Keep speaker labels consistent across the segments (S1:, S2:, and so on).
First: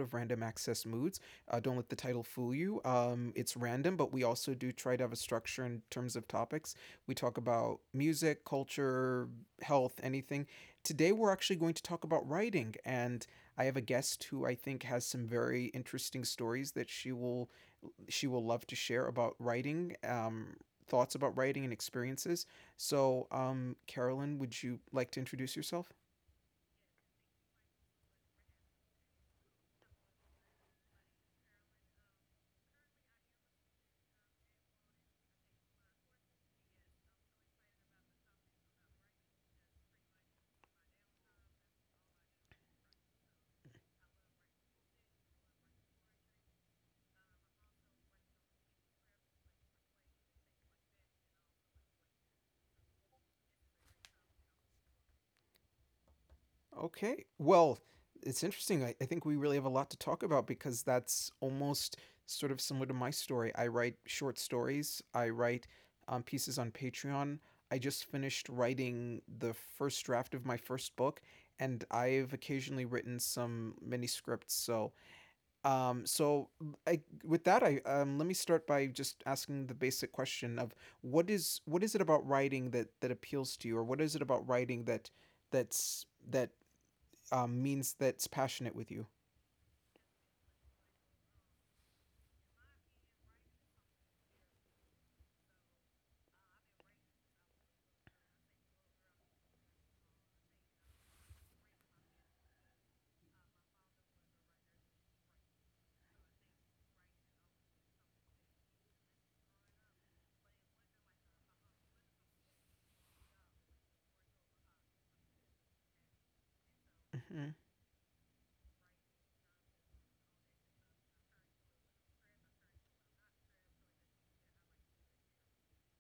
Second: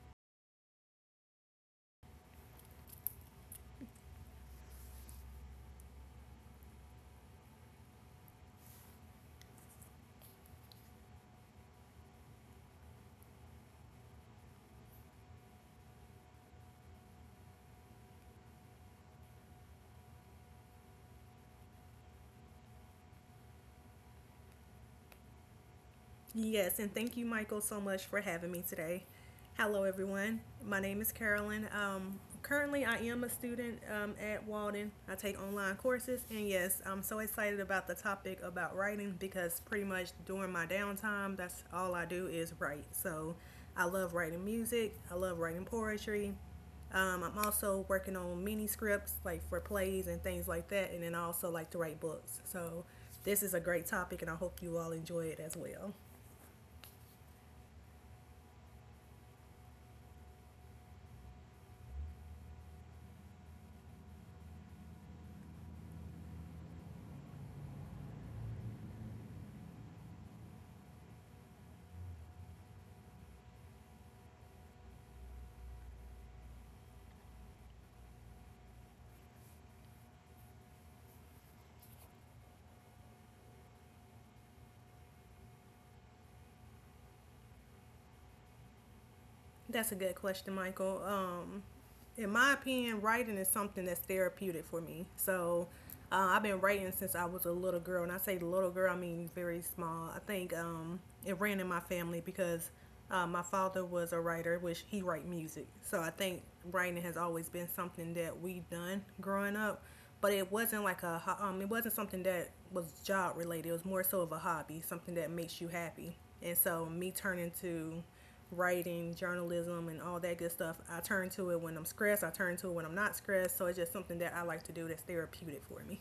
S1: of Random Access Moods. Don't let the title fool you. It's random, but we also do try to have a structure in terms of topics. We talk about music, culture, health, anything. Today, we're actually going to talk about writing, and I have a guest who I think has some very interesting stories that she will love to share about writing, thoughts about writing, and experiences. So, Carolyn, would you like to introduce yourself?
S2: Yes, and thank you, Michael, so much for having me today. Hello, everyone. My name is Carolyn. Currently, I am a student at Walden. I take online courses, and yes, I'm so excited about the topic about writing because pretty much during my downtime, that's all I do is write. So I love writing music, I love writing poetry. I'm also working on mini scripts, like for plays and things like that, and then I also like to write books. So this is a great topic, and I hope you all enjoy it as well.
S1: Okay. Well, it's interesting. I think we really have a lot to talk about because that's almost sort of similar to my story. I write short stories, I write pieces on Patreon. I just finished writing the first draft of my first book, and I've occasionally written some mini scripts. So, um, so I, with that, I let me start by just asking the basic question of what is it about writing that appeals to you, or what is it about writing that's that that's passionate with you.
S2: That's a good question, Michael. In my opinion, writing is something that's therapeutic for me. So I've been writing since I was a little girl. And I say little girl, I mean very small. I think it ran in my family because my father was a writer, which he write music. So I think writing has always been something that we have done growing up. But it wasn't like it wasn't something that was job related. It was more so of a hobby, something that makes you happy. And so me turning
S1: hmm
S2: to writing, journalism, and all that good stuff. I turn to it when I'm stressed. I turn to it when I'm not stressed. So it's just something that I like to do that's therapeutic for me.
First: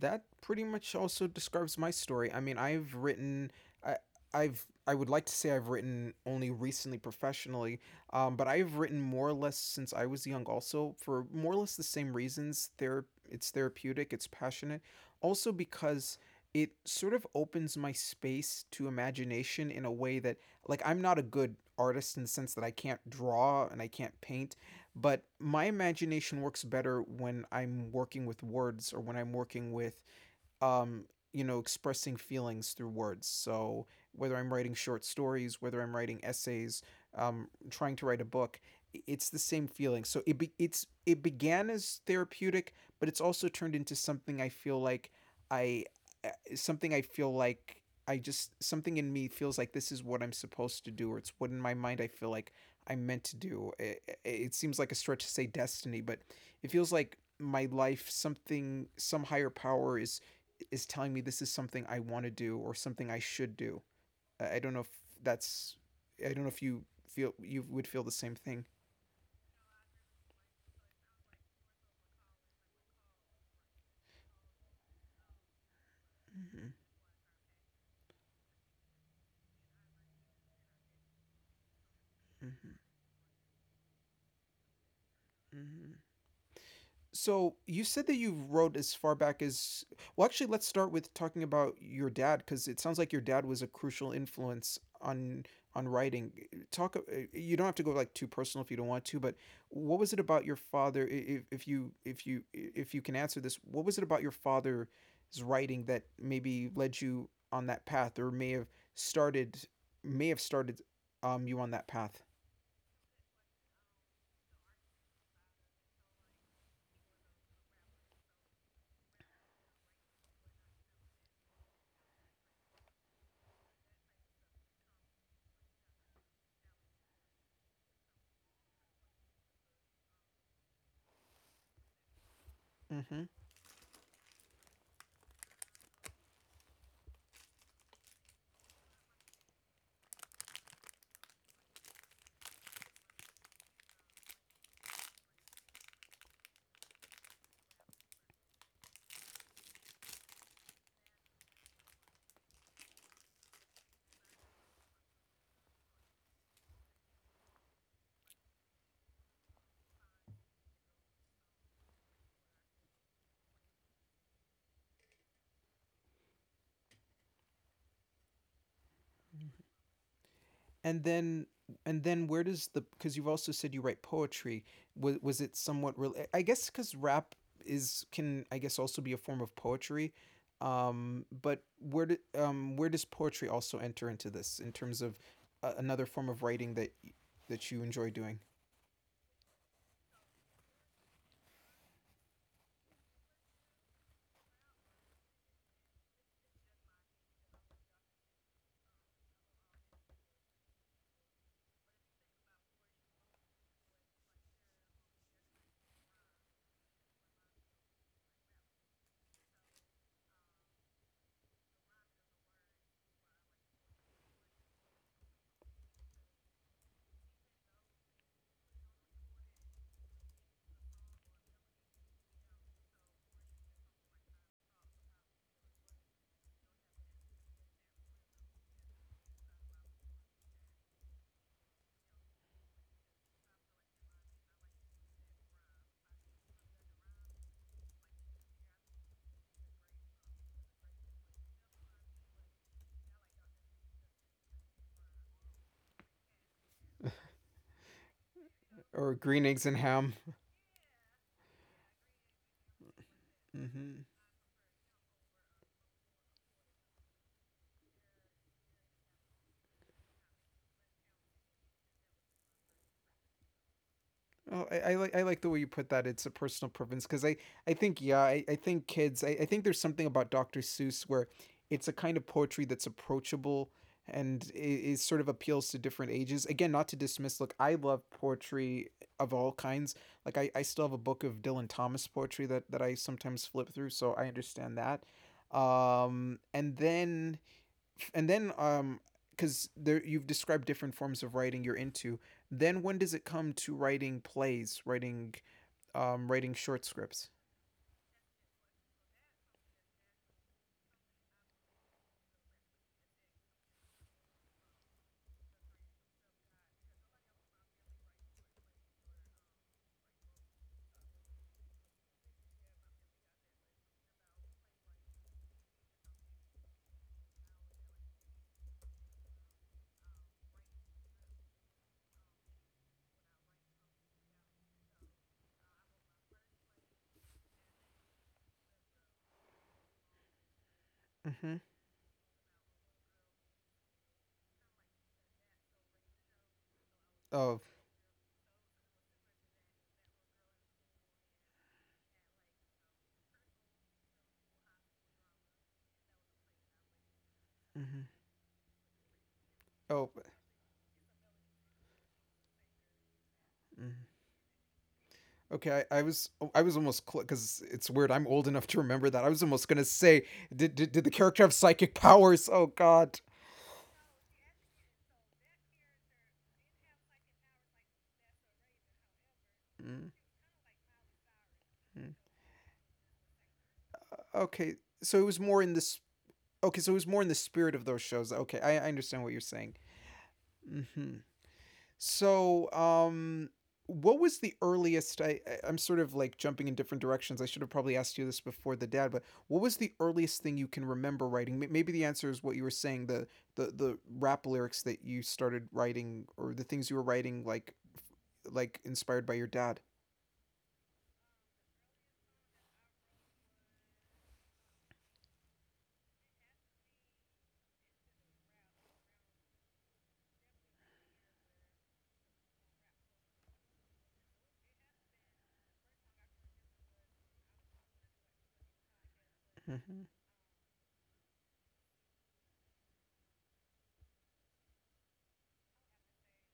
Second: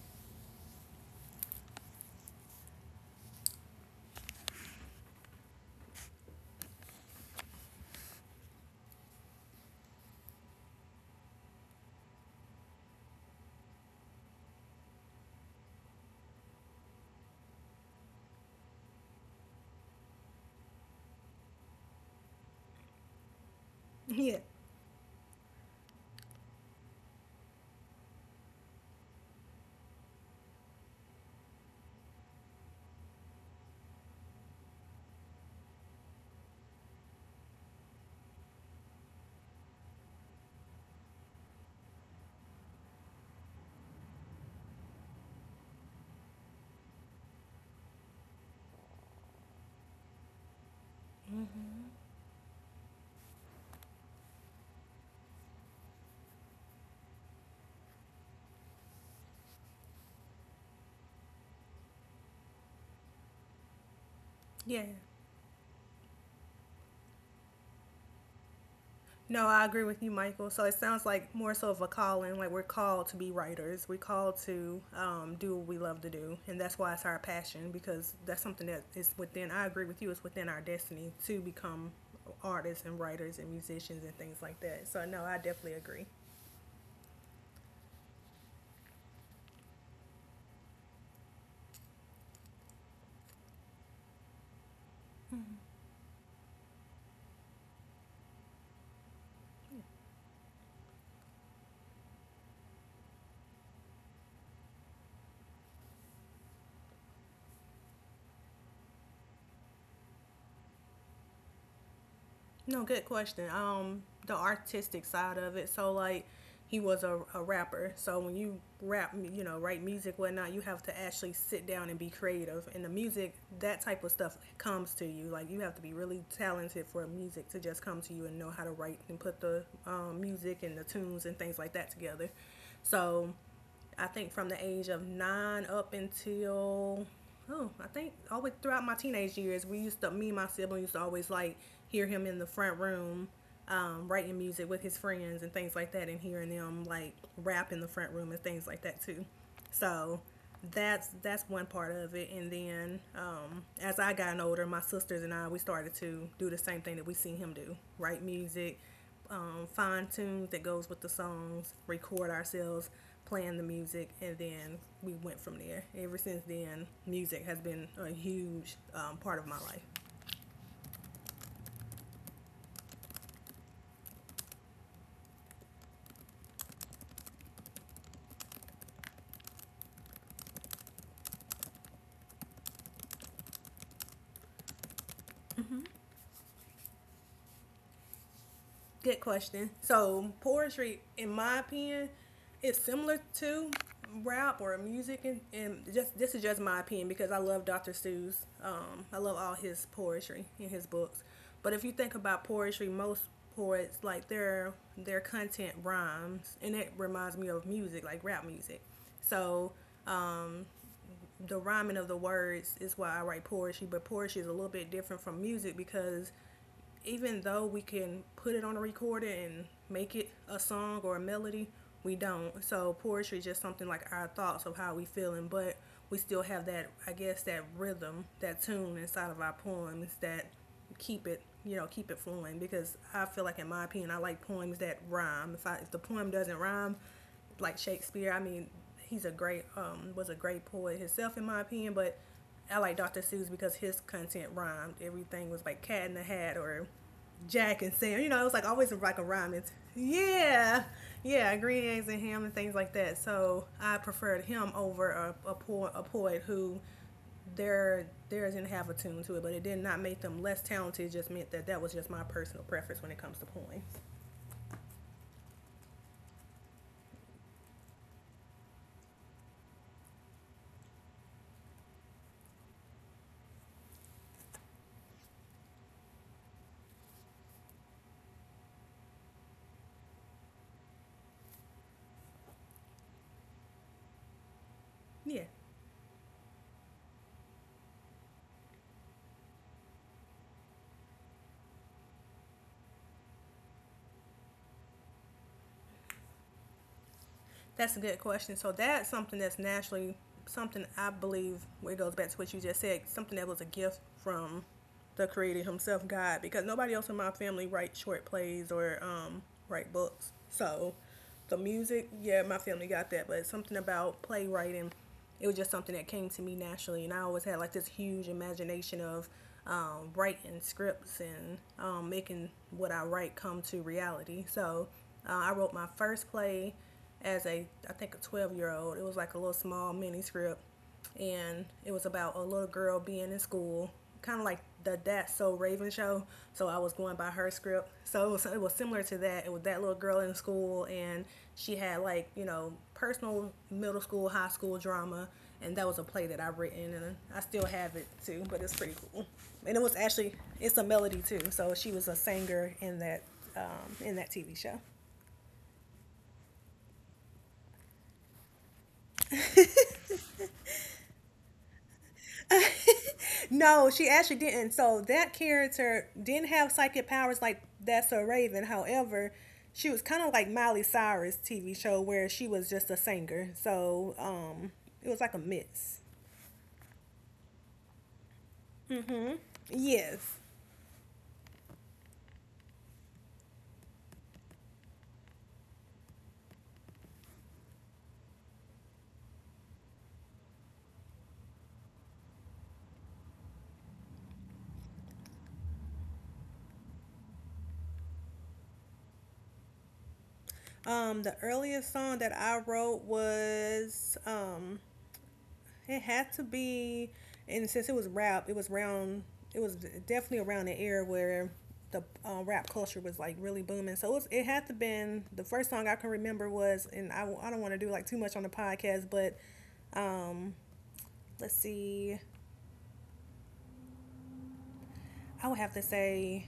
S1: That pretty much also describes my story. I mean, I, I would like to say I've written only recently professionally, but I've written more or less since I was young, also for more or less the same reasons. It's therapeutic, it's passionate, also because it sort of opens my space to imagination in a way that, like, I'm not a good artist in the sense that I can't draw and I can't
S2: Yeah.
S1: paint, but my imagination works better when I'm working with words or when I'm working with, um, expressing feelings through words. So whether I'm writing short stories, whether I'm writing essays, trying to write a book, it's the same feeling. So it be, it's it began as therapeutic, but it's also turned into something I feel like I uh, something I feel like, I just something in me feels like this is what I'm supposed to do, or it's what in my
S2: Mm-hmm.
S1: mind I feel like I'm meant to do. It seems like a stretch to say destiny, but it feels like my life something, some higher power is telling me this is something I want to do or something I should do. I don't know
S2: Yeah.
S1: if that's. I don't know if you would feel the same thing.
S2: No, I agree with you, Michael. So it sounds like more so of a calling. Like we're called to be writers. We're called to do what we love to do, and
S1: Mm-hmm,
S2: that's why it's our passion because that's something that is within. I agree with you. It's within our destiny to become
S1: mm-hmm,
S2: artists and writers and musicians and things like that. So no, I definitely
S1: mm-hmm.
S2: agree.
S1: So you said that you wrote as far back as, well, actually, let's start with talking about your dad because it sounds like your dad was a crucial influence on
S2: Mm-hmm.
S1: writing. Talk. You don't have to go like too personal if you don't want to, but what was it about your father? I- if you I- if you can answer this, what was it about your father's writing that maybe led you on that path, or started may have started, you on that path?
S2: No, good question. The artistic side of it. So like, he was a rapper. So when you rap, write music, whatnot, you have to actually sit down and be creative. And the music, that type of stuff comes to you. Like you have to be really talented for music to just come to you and know how to write and put the music and the tunes and things like that together.
S1: Mm-hmm.
S2: So I think from the age of nine up until oh, I think always throughout my teenage years, we used to me and my siblings used to always like hear him in the front room, writing music with his friends and things like that, and hearing them like rap in the front room and things like that too. So that's one part of it. And then as I gotten older, my sisters and I we started to do the same thing that we seen him do: write music, fine tunes that goes with the songs, record ourselves playing the music, and then we went from there. Ever since then, music has been a huge part of my life.
S1: And then where does the, because you've also said you write poetry, was it somewhat real, I guess, because rap is can, I guess, also be a form of poetry, but where does poetry also enter into this in terms of, another form of writing that you enjoy doing?
S2: Good question. So poetry, in my opinion, is similar to rap or music, and just this is just my opinion because I love Dr. Seuss. I love all his poetry in his books. But if you think about poetry, most poets like their content rhymes, and it reminds me of music, like rap music. So the rhyming of the words is why I write poetry. But poetry is a little bit different from music because even though we can put it on a recorder and make it a song or a melody, we don't. So poetry is just something like our thoughts of how we feeling, but we still have that I guess that rhythm, that tune inside of our poems that keep it keep it flowing because I feel like in my opinion I like poems that rhyme. If the poem doesn't rhyme, like Shakespeare, I mean he's a great was a great poet himself in my opinion, but I like Dr. Seuss because his content rhymed. Everything was like Cat in the Hat or Jack and Sam. It was like always
S1: Or
S2: like a
S1: green
S2: rhyme.
S1: eggs
S2: It's
S1: and ham.
S2: yeah, yeah, Green Eggs and Ham and things like that. So I
S1: Mm-hmm.
S2: preferred him over a poet who theirs didn't have a tune to it, but it did not make them less talented. It just meant that that was just my personal preference when it comes to poems.
S1: Oh, I like, I like the way you put that. It's a personal preference because I think, yeah, I think kids, I think there's something about Dr. Seuss where it's a kind of poetry that's approachable and is sort of appeals to different ages. Again, not to dismiss. Look, I love poetry of all kinds. Like I still have a book of Dylan Thomas poetry that I sometimes flip through, so I understand that.
S2: Yeah,
S1: And then and then um because there you've described different forms of writing you're into, then when does it come to writing plays, writing, writing short scripts?
S2: that's a good question. So that's something that's naturally something I believe where it goes back to what you just said, something that was a gift from the creator himself, God, because nobody else in my family writes short plays or write books. So the music, yeah, my family got that, but something about playwriting, it was just something that came to me naturally. And I always had like this huge imagination of writing scripts and making what I write come to reality. So I wrote my first play as a, I think, a 12-year-old. It was like a little small mini script,
S1: Mm-hmm.
S2: and it was about a little girl being in school, kind of like the That So Raven show. So I was going by her
S1: Oh.
S2: script. So it was similar to that. It was that little girl in school, and she had like personal middle school, high school drama. And that was a play that I've written, and I still have
S1: Mm-hmm.
S2: it too. But it's pretty cool, and it was
S1: Oh.
S2: actually it's a melody too. So she was a singer in that um,
S1: Mm.
S2: in that TV show.
S1: Okay. I was almost, because it's weird, I'm old enough to remember that, I was almost gonna say, did the character have psychic powers? Oh god.
S2: No, she actually didn't. So that character didn't have psychic powers like that's a Raven. However, she was
S1: Mm-hmm.
S2: kind of like Miley Cyrus TV show where she was just a singer. So
S1: Okay,
S2: it
S1: so it
S2: was like
S1: was
S2: a
S1: more in this.
S2: mix.
S1: Okay, so it was more in the spirit of those shows. Okay, I understand what you're saying.
S2: Yes.
S1: Mm-hmm. So, what was the earliest? I'm sort of like jumping in different directions. I should have probably asked you this before the dad, but what was the earliest thing you can remember writing? Maybe the answer is what you were saying, the rap lyrics that you started writing, or the things you were writing, like inspired by your dad.
S2: The earliest song that I wrote was. It had to be, and since it was rap, it was round. It was definitely around the era where the rap culture was like really booming. So it had to been the first song I can remember was, and I don't want to do like too much on the podcast, but
S1: Hmm.
S2: um, let's see, I would have to say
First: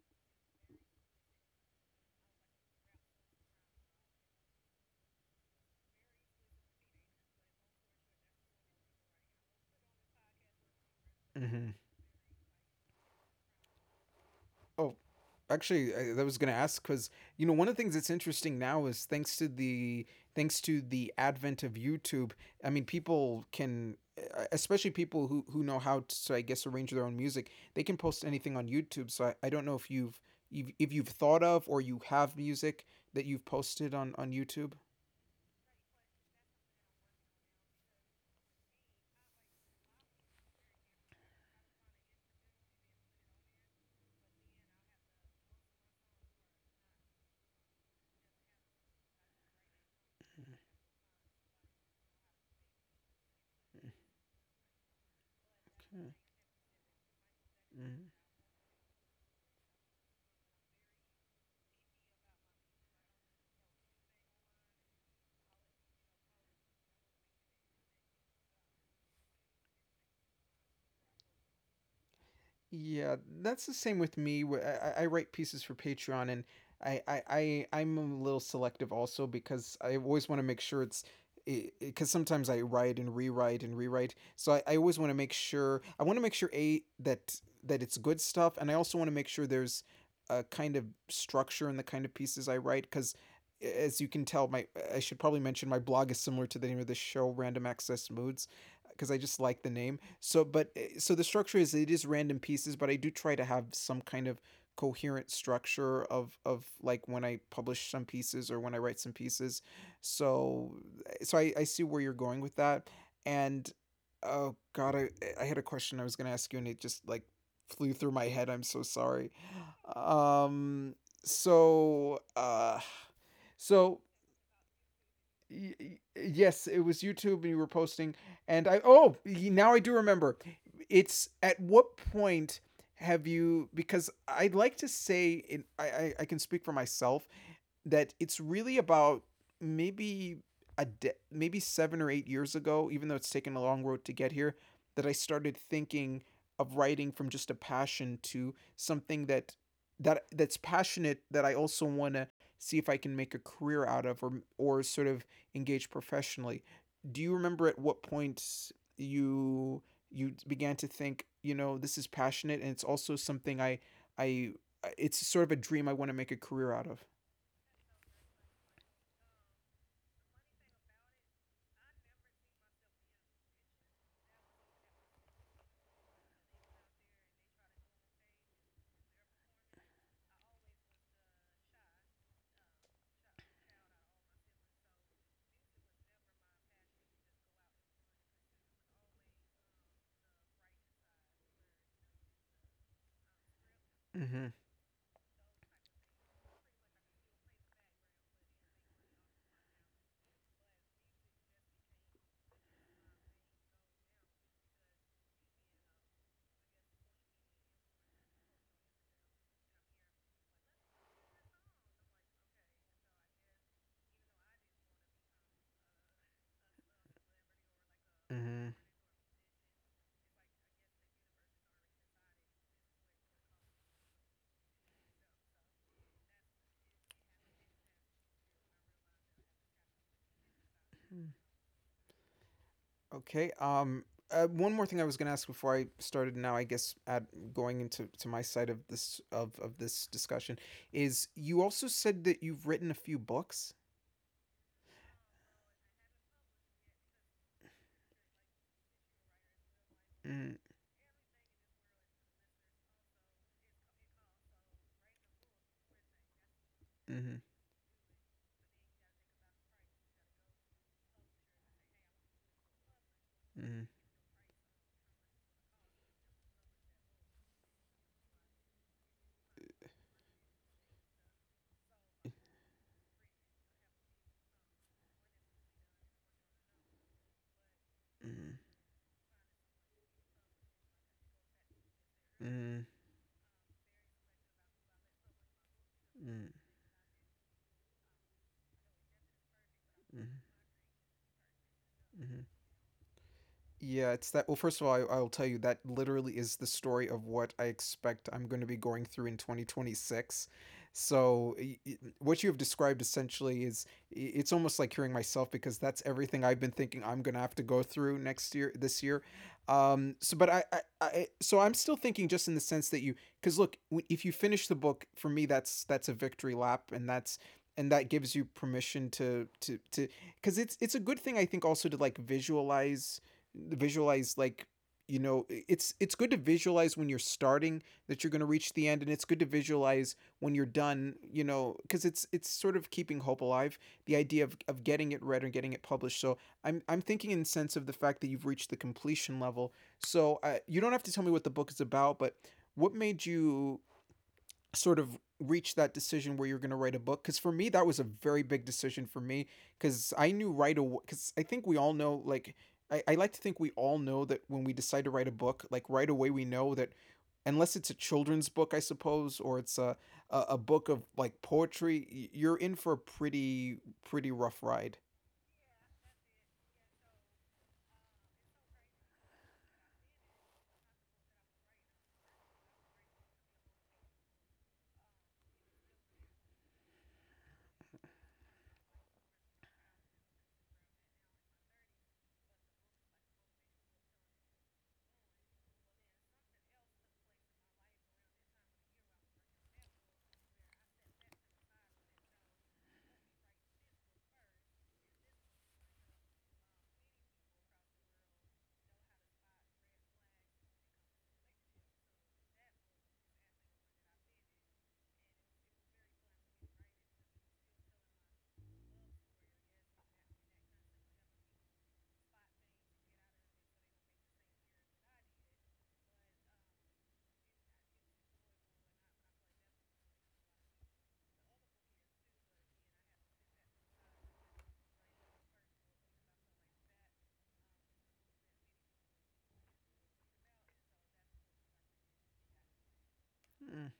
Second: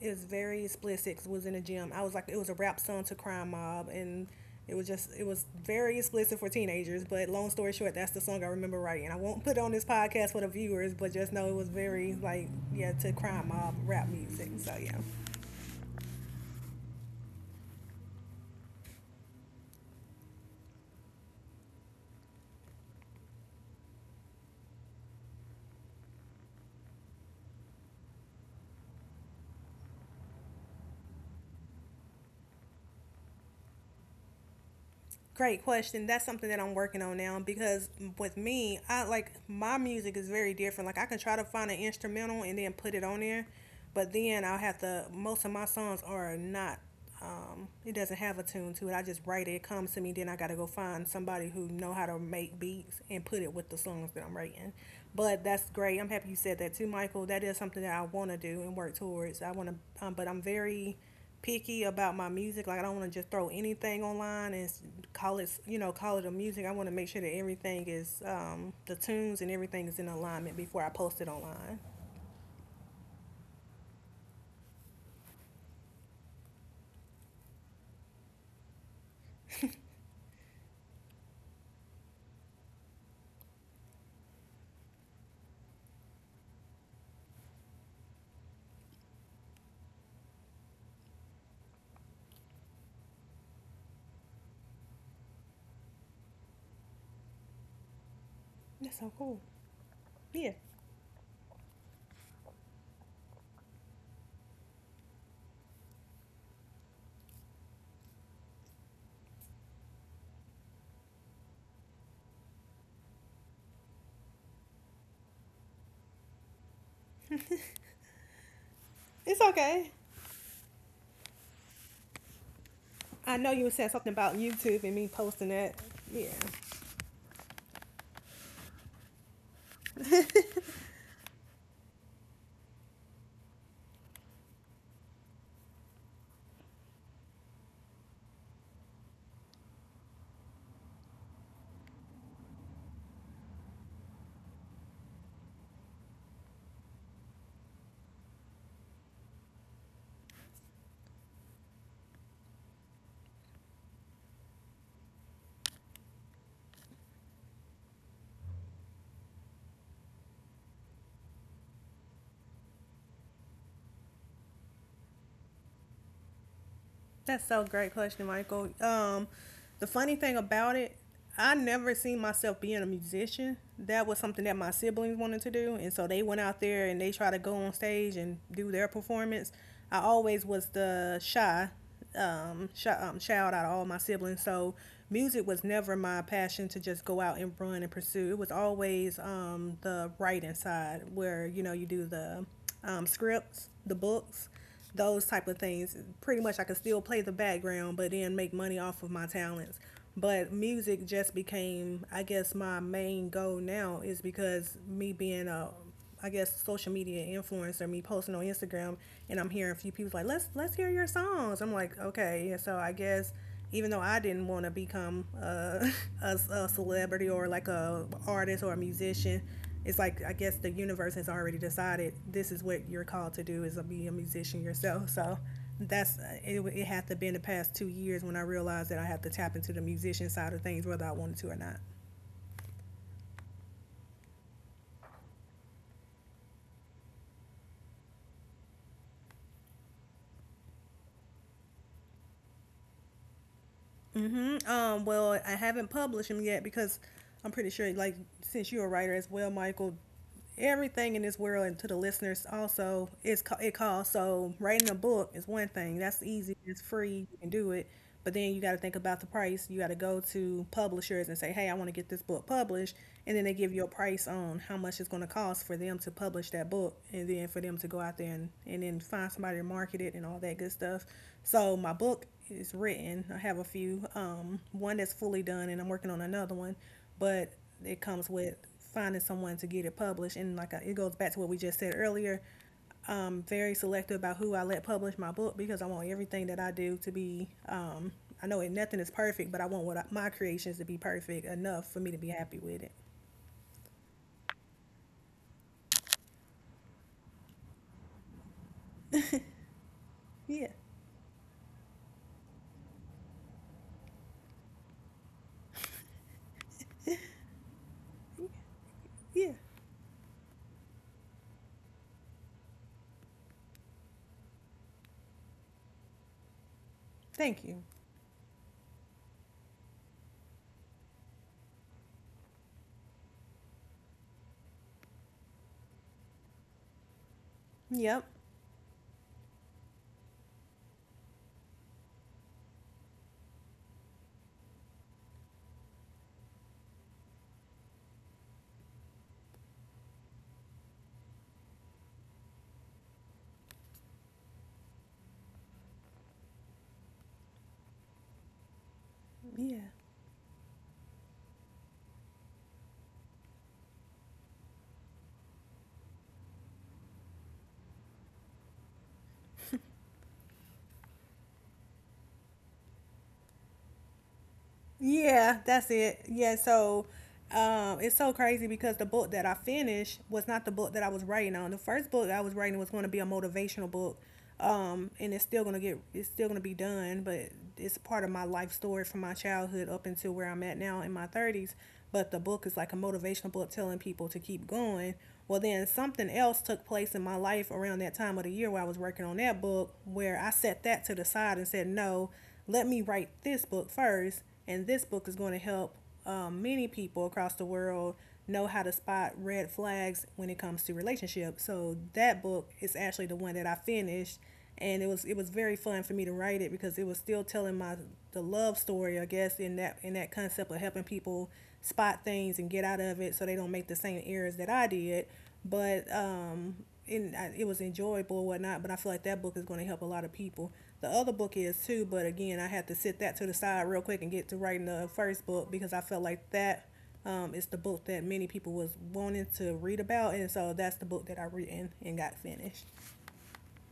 S2: is very explicit. 'Cause it was in the gym. I was like, it was a rap song to Crime Mob, and it was very explicit for teenagers. But long story short, that's the song I remember writing. I won't put it on this podcast for the viewers, but just know it was
S1: Hmm.
S2: very like, yeah, to Crime Mob rap music. So
S1: Oh,
S2: yeah.
S1: actually, that was going to ask because, you know, one of the things that's interesting now is thanks to the, advent of YouTube, I mean, people can, especially people who know how to, I guess, arrange their own music, they can post anything on YouTube. So I don't know if you've thought of or you have music that you've posted on YouTube.
S2: Great question. That's something that I'm working on now because with me, I like my music is very different. Like I can try to find an instrumental and then put it on there, but then I'll have to. Most of my songs are not. It doesn't have a tune to it. I just write it. It comes to me. Then I gotta go find somebody who know how to make beats and put it with the songs that I'm writing. But that's great. I'm
S1: Okay.
S2: happy you said that too, Michael. That is something that I
S1: Hmm.
S2: want to do and work towards. But I'm very picky about my music. Like I don't want to just throw anything online and call it a music. I want to make sure that everything is, the tunes and everything is in alignment before I post it online.
S1: Yeah, that's the same with me. I write pieces for Patreon, and I'm a little selective also because I always want to make sure it's, because sometimes I write and rewrite and rewrite. So, I always want to make sure, I want to make sure, a, that it's good stuff, and I also want to make sure there's a kind of structure in the kind of pieces I write because, as you can tell, my, I should probably mention my blog is similar to the name of this show, Random Access Moods,
S2: That's
S1: because
S2: so
S1: I
S2: cool.
S1: just like the name. So,
S2: Yeah,
S1: but so the structure is, it is random pieces, but I do try to have some kind of coherent structure of like when I publish some pieces or when I write some pieces. So, I see where you're going with that, and, oh god, I had a question I was gonna ask you and it just like flew through my head. I'm so sorry.
S2: it's okay.
S1: Um, so
S2: I know you said
S1: so
S2: something about YouTube and me posting that.
S1: y-
S2: Yeah,
S1: Yes, it was YouTube and you were posting and I oh, now I do remember. It's, at what point have you, because I'd like to say I can speak for myself that it's really about maybe maybe 7 or 8 years ago, even though it's taken a long road to get here, that I started thinking of writing from just a passion to something that that that's passionate, that I also want to see if I can make a career out of, or sort of engage professionally. Do you remember at what point you you began to think, you know, this is passionate and it's also something I it's sort of a dream I want to make a career out of?
S2: that's so great question, Michael. The funny thing about it, I never seen myself being a musician. That was something that my siblings wanted to do, and so they went out there and they tried to go on stage and do their performance. I always was the shy child out of all my siblings. So music was never my passion to just go out and run and pursue. It was always the writing side where, you do the scripts, the
S1: Mm-hmm.
S2: books, those type of things. Pretty much I could still play the background, but then make money off of my talents. But music just became, I guess, my main goal now is because me being a I guess social media influencer me posting on Instagram and I'm hearing a few people like let's hear your songs. I'm like okay, and so I guess even though I didn't want to become a celebrity or like a
S1: Hmm.
S2: artist or a musician, it's like I guess the universe has already decided this is what you're called to do is to be a musician yourself. So that's it had to be in the past 2 years when I realized that I had to tap into the musician side of things whether I wanted to or not.
S1: Okay. One more thing I was going to ask before I started, now, I guess, at going into to my side of this discussion, is you also said that you've written a few books.
S2: Mm-hmm. Well, I haven't published them yet because I'm pretty sure, like, since you're a writer as well, Michael,
S1: Mm-hmm.
S2: everything in this world and to the listeners also is it costs. So writing a book is one thing. That's easy. It's
S1: Mm-hmm.
S2: free. You can do it. But then you got to think about the price. You got to go to publishers and say, "Hey, I want to get this book published," and then they give
S1: Mm-hmm.
S2: you a price on how much it's going to cost for them to publish that book, and then for them to go out there and then find somebody to market it and all that good stuff. So my book is written. I have a few. One that's fully done, and I'm working on another one. But it comes with finding someone to get it published, and it goes back to what we just said earlier.
S1: Mm-hmm.
S2: I'm very selective about who I let publish my book because I want everything that I do to be. I know nothing is perfect, but I want what
S1: Mm-hmm.
S2: my creations to be perfect enough for me to be happy with it.
S1: Yeah, it's that. Well, first of all, I'll tell you that literally is the story of what I expect I'm going to be going through in 2026.
S2: Yeah,
S1: So, what you have described essentially is, it's almost like hearing myself because that's everything I've been thinking I'm going to have to go through next year, this year.
S2: yeah.
S1: So, but I, so I'm still thinking just in the sense that because look, if you finish the book, for me, that's a victory lap
S2: Thank
S1: and
S2: you.
S1: that gives you permission because it's a good thing, I think, also to like visualize. It's it's good to visualize when you're starting that you're
S2: Yep.
S1: going to reach the end, and it's good to visualize when you're done, because it's sort of keeping hope alive, the idea of getting it read and getting it published. So I'm thinking in the sense of the fact that you've reached the completion level. So you don't have to tell me what the book is about, but what made you sort of reach that decision where you're going to write a book? Because for me, that was a very big decision for me,
S2: Yeah.
S1: because I knew right away, because I think we all know, like, I like to think we all know that when we decide to write a book, like, right away we know that unless it's a children's book, I suppose, or it's a book of like poetry, you're in for a pretty pretty rough ride.
S2: Yeah, that's it. Yeah, so it's so crazy because the book that I finished was not the book that I was writing on. The first book I was writing was going to be a motivational book, and it's still gonna get it's still gonna be done, but it's part of my life story from my childhood up until where I'm at now in my thirties. But the book is like a motivational book telling people to keep going. Well, then something else took place in my life around that time of the year where I was working on that book, where I set that to the side and said, no, let me write this book first, and this book is going to help many people across the world know how to spot red flags when it comes to relationships. So that book is actually the one that I finished, and it was very fun for me to write it because it was still telling my the love story, I guess, in that concept of helping people spot things and get out of it so they don't make the same errors that I did. But it was enjoyable or whatnot. But I feel like that book is going to help a lot of people. The other book is too, but again, I had to sit that to the side real quick and get to writing the first book because I felt like that is the book that many people was wanting to read about, and so that's the book that I read and got finished.
S1: Mm.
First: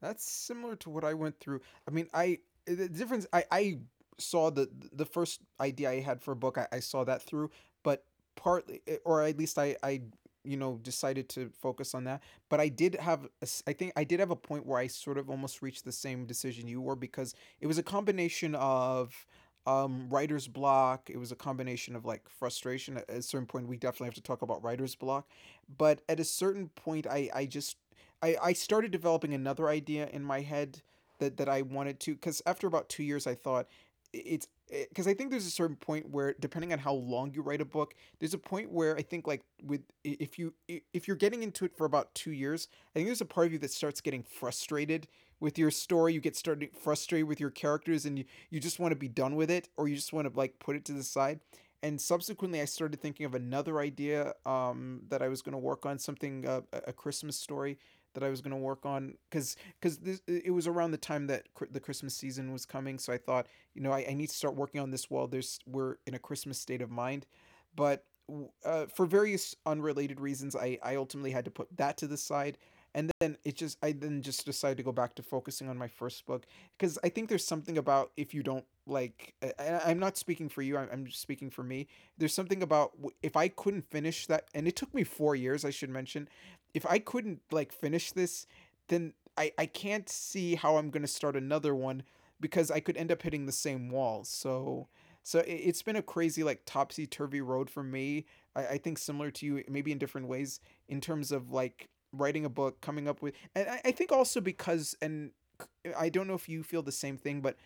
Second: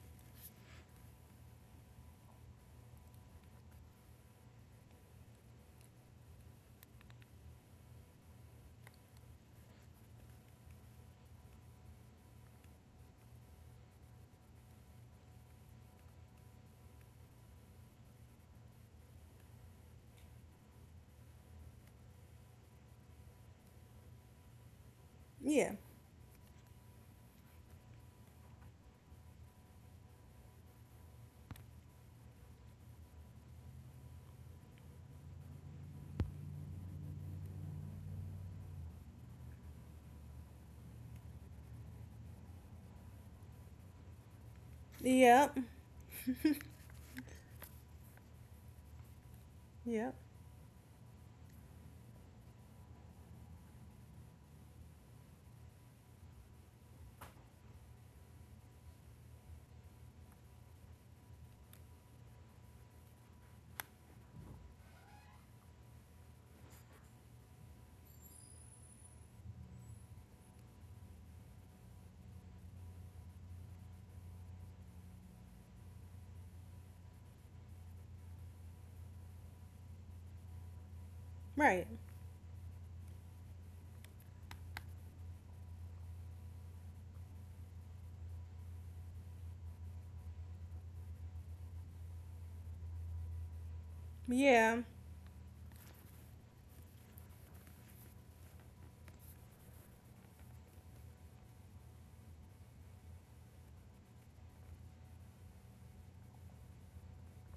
S1: That's similar to what I went through. I mean, I the difference I saw the first idea I had for a book. I saw that through, but partly or at least I decided to focus on that. But I did have a s I think I did have a point where I sort of almost reached the same decision you were, because it was a combination of writer's block, it was a combination of like frustration. At a certain point, we definitely have to talk about writer's block,
S2: Yeah.
S1: but at a certain point I just I started developing another idea in my head that I wanted to, because after about 2 years, I thought it's because it, I think there's a certain point where, depending on how long you write a book, there's a point where I think, like, with if you if you're getting into it for about 2 years, I think there's a part of you that starts getting frustrated
S2: Yep.
S1: with your story. You get started frustrated with your characters, and you just want to be done with it, or you
S2: Yep.
S1: just want to like put it to the side. And subsequently, I started thinking of another idea, that I was going to work on something, a Christmas story that I was going to work on, because it was around the time that the Christmas season was coming. So I thought, you know, I need to start working on this while there's we're in a Christmas state of mind. But for various unrelated reasons, I ultimately had to put that to the side. And then it just I then just decided to go back to focusing on my first book, because I think there's something about if you don't like I'm not speaking for you, I'm just speaking for me.
S2: Right.
S1: There's something about if I couldn't finish that, and it took me 4 years, I should mention, if I couldn't like finish this, then I can't see how I'm gonna start another one, because I could end up hitting the same wall. So
S2: Yeah.
S1: so it's been a crazy like topsy turvy road for me. I think similar to you, maybe in different ways in terms of like writing a book, coming up with, I think also because and I don't know if you feel the same thing, but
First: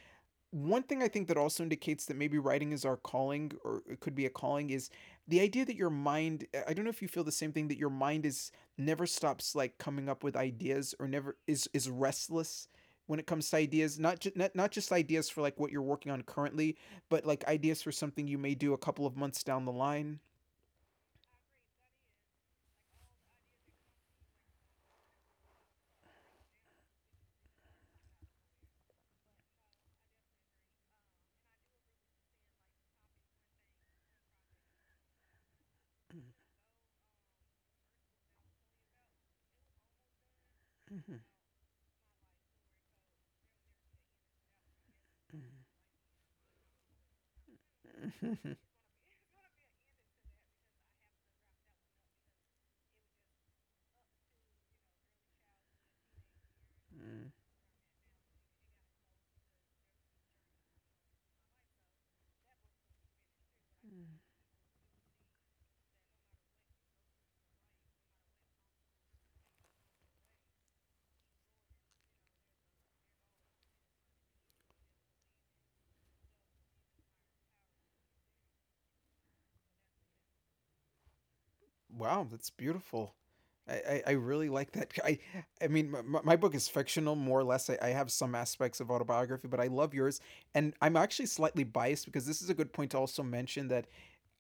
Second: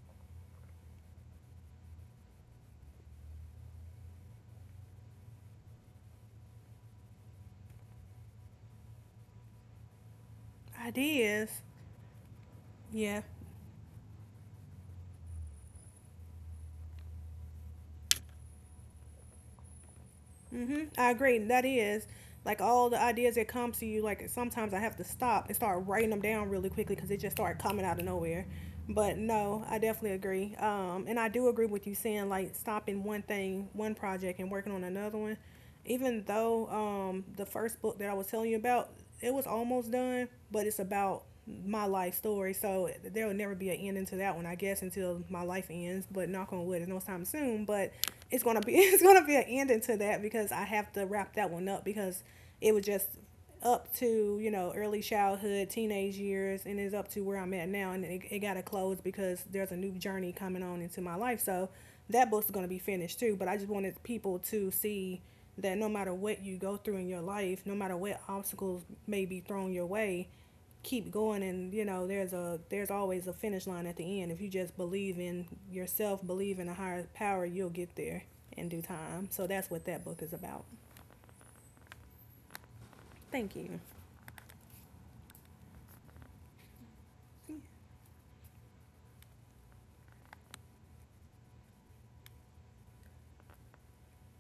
S1: one thing I think that also indicates that maybe writing is our calling, or it could be a calling, is the idea that your mind. I don't know if you feel the same thing, that your mind is never stops like coming up with ideas, or never
S2: Ideas.
S1: is is restless when
S2: Yeah.
S1: it comes to ideas. Not just not just ideas for like what you're working on currently, but like ideas for something you may do a couple of months down the line.
S2: I agree. That is like all the ideas that come to you. Like sometimes I have to stop and start writing them down really quickly because they just start coming out of nowhere. But no, I definitely agree. And I do agree with you saying like stopping one thing, one project, and working on another one. Even though the first book that I was telling you about, it was almost done, but it's about my life story. So there will never be an ending to that one, I guess, until my life ends. But knock on wood, there's no time soon. But it's gonna be it's gonna be an ending to that because I have to wrap that one up because it was just up to you know early childhood, teenage years, and is up to where I'm at now, and it got to close because there's a new journey coming on into my life. So that book's gonna be finished too. But I just wanted people to see that no matter what you go through in your life, no matter what obstacles may be thrown your way, keep going and you know there's always a finish line at the end if you just believe in yourself, believe in a higher power, you'll get there in due time. So that's what that book is about.
S1: Wow, that's beautiful.
S2: Thank you.
S1: I really like that. I mean, my book is fictional, more or less. I have some aspects of autobiography, but I love yours. And I'm actually slightly biased, because this is a good point to also mention that,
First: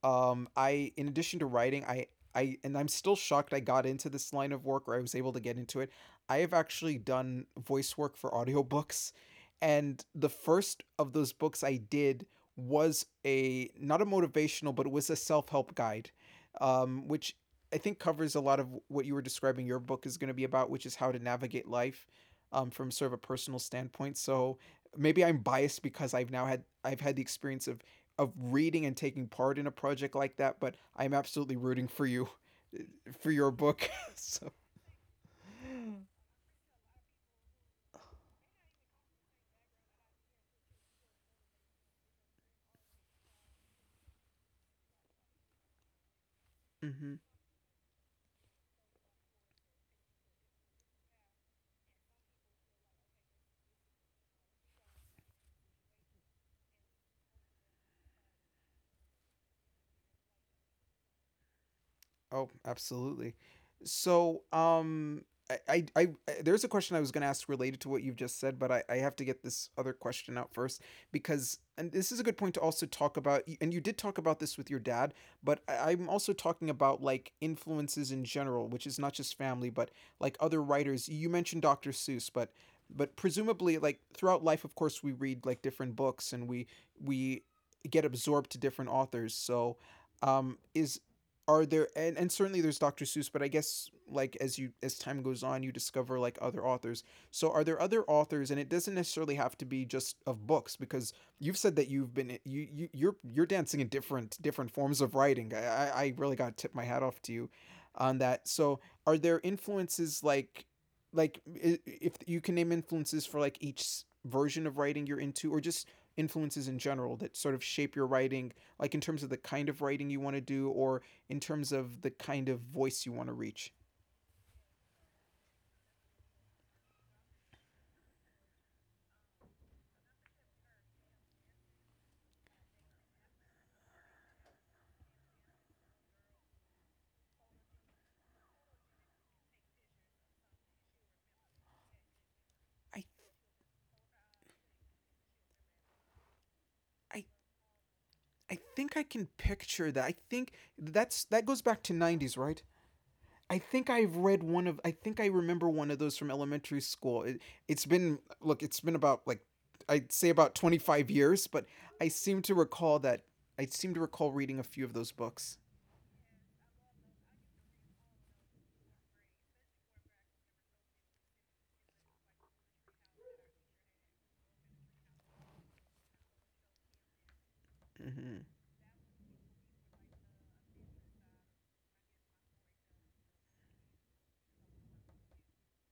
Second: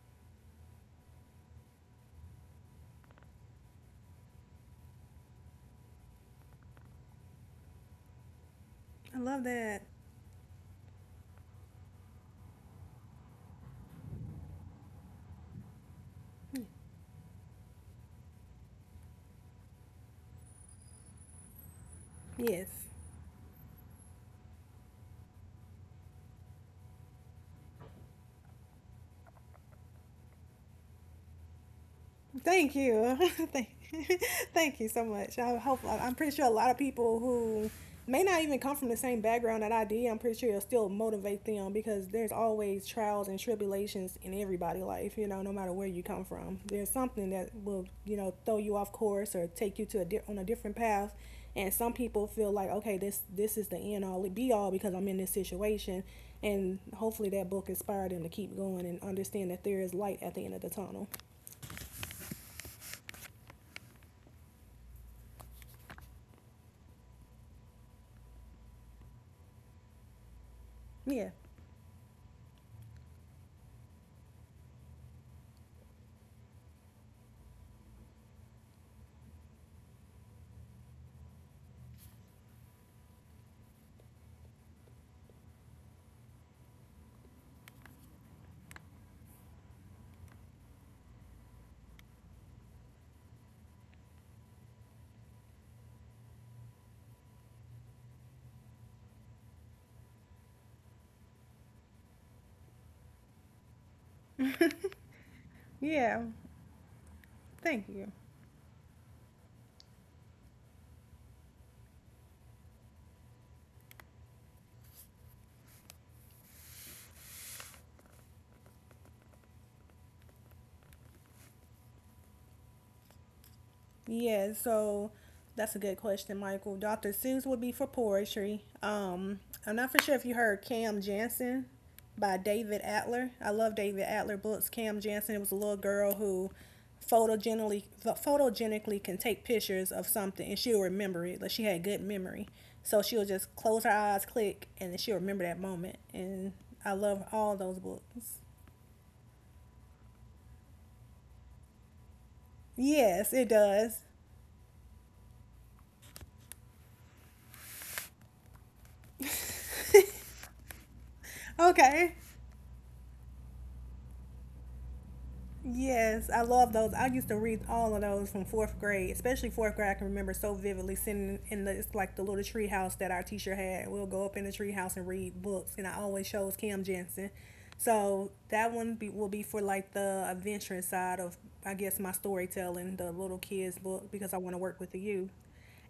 S1: I, in addition to writing, I, and I'm still shocked I got into this line of work, or I was able to get into it. I have actually done voice work for audiobooks.
S2: I love that.
S1: And the first of those books I did was a, not a motivational, but it was a self help guide, which I think covers a lot of what you were describing your book is going to be about, which is how to navigate life
S2: Yes.
S1: from sort of a personal standpoint. So maybe I'm biased because I've had the experience of reading and taking part in a project like that, but I'm absolutely rooting for you,
S2: Thank you.
S1: for your
S2: thank,
S1: book. So
S2: thank you so much. I hope, I'm pretty sure a lot of people who may not even come from the same background that I did, I'm pretty sure it'll still motivate them because there's always trials and tribulations in everybody's life, you know, no matter where you come from. There's
S1: Mm-hmm.
S2: something that will, you know, throw you off course or take you to on a different path. And some people feel like, okay, this is the end all be all because I'm in this situation. And hopefully that book inspired them to keep going and understand that there is light at the end of the tunnel.
S1: Oh, absolutely. So, there's a question I was going to ask related to what you've just said, but I have to get this other question out first,
S2: Yeah.
S1: because, and this is a good point to also talk about. And you did talk about this with your dad, but I'm also talking about like influences in general, which is not just family, but like other writers. You mentioned Dr. Seuss, but presumably like throughout life, of course, we read like different books, and we get absorbed to different authors. So is are there, and certainly there's Dr. Seuss, but I guess, like, as you as time goes on, you discover like other authors. So are there other authors? And it doesn't necessarily have to be just of books, because you've said that you've been you're dancing in different forms of writing. I
S2: Yeah,
S1: really got to tip my hat off to you
S2: thank you.
S1: on that. So are there influences, like, if you can name influences for like each version of writing you're into, or just influences in general that sort of shape your writing, like in terms of the kind of writing you want to do, or in terms of the kind of voice you want to reach.
S2: Yeah, so that's a good question, Michael. Dr. Seuss would be for poetry. I'm not for sure if you heard Cam Jansen by David Atler. I love David Atler books. Cam Jansen, it was a little girl who photogenically can take pictures of something and she'll remember it. Like she had good memory. So
S1: I
S2: she'll just close her eyes, click, and then she'll remember that moment. And I
S1: I
S2: love all those books.
S1: I think I can picture that. I think that's that goes back to '90s, right?
S2: Yes, it does.
S1: I think I remember one of those from elementary school. It's been look, it's been about like I'd say about 25 years, but I
S2: Okay.
S1: seem to recall that I seem to recall reading a few of those books.
S2: Yes, I love those. I used to read all of those from fourth grade, especially fourth grade. I can remember so vividly sitting in the it's like the little tree house that our teacher had. We'll go up in the tree house and read books, and I always chose Kim Jensen. So
S1: Mhm.
S2: that one will be for like the adventurous side of, I guess, my storytelling, the little kids book, because I want to work with the youth.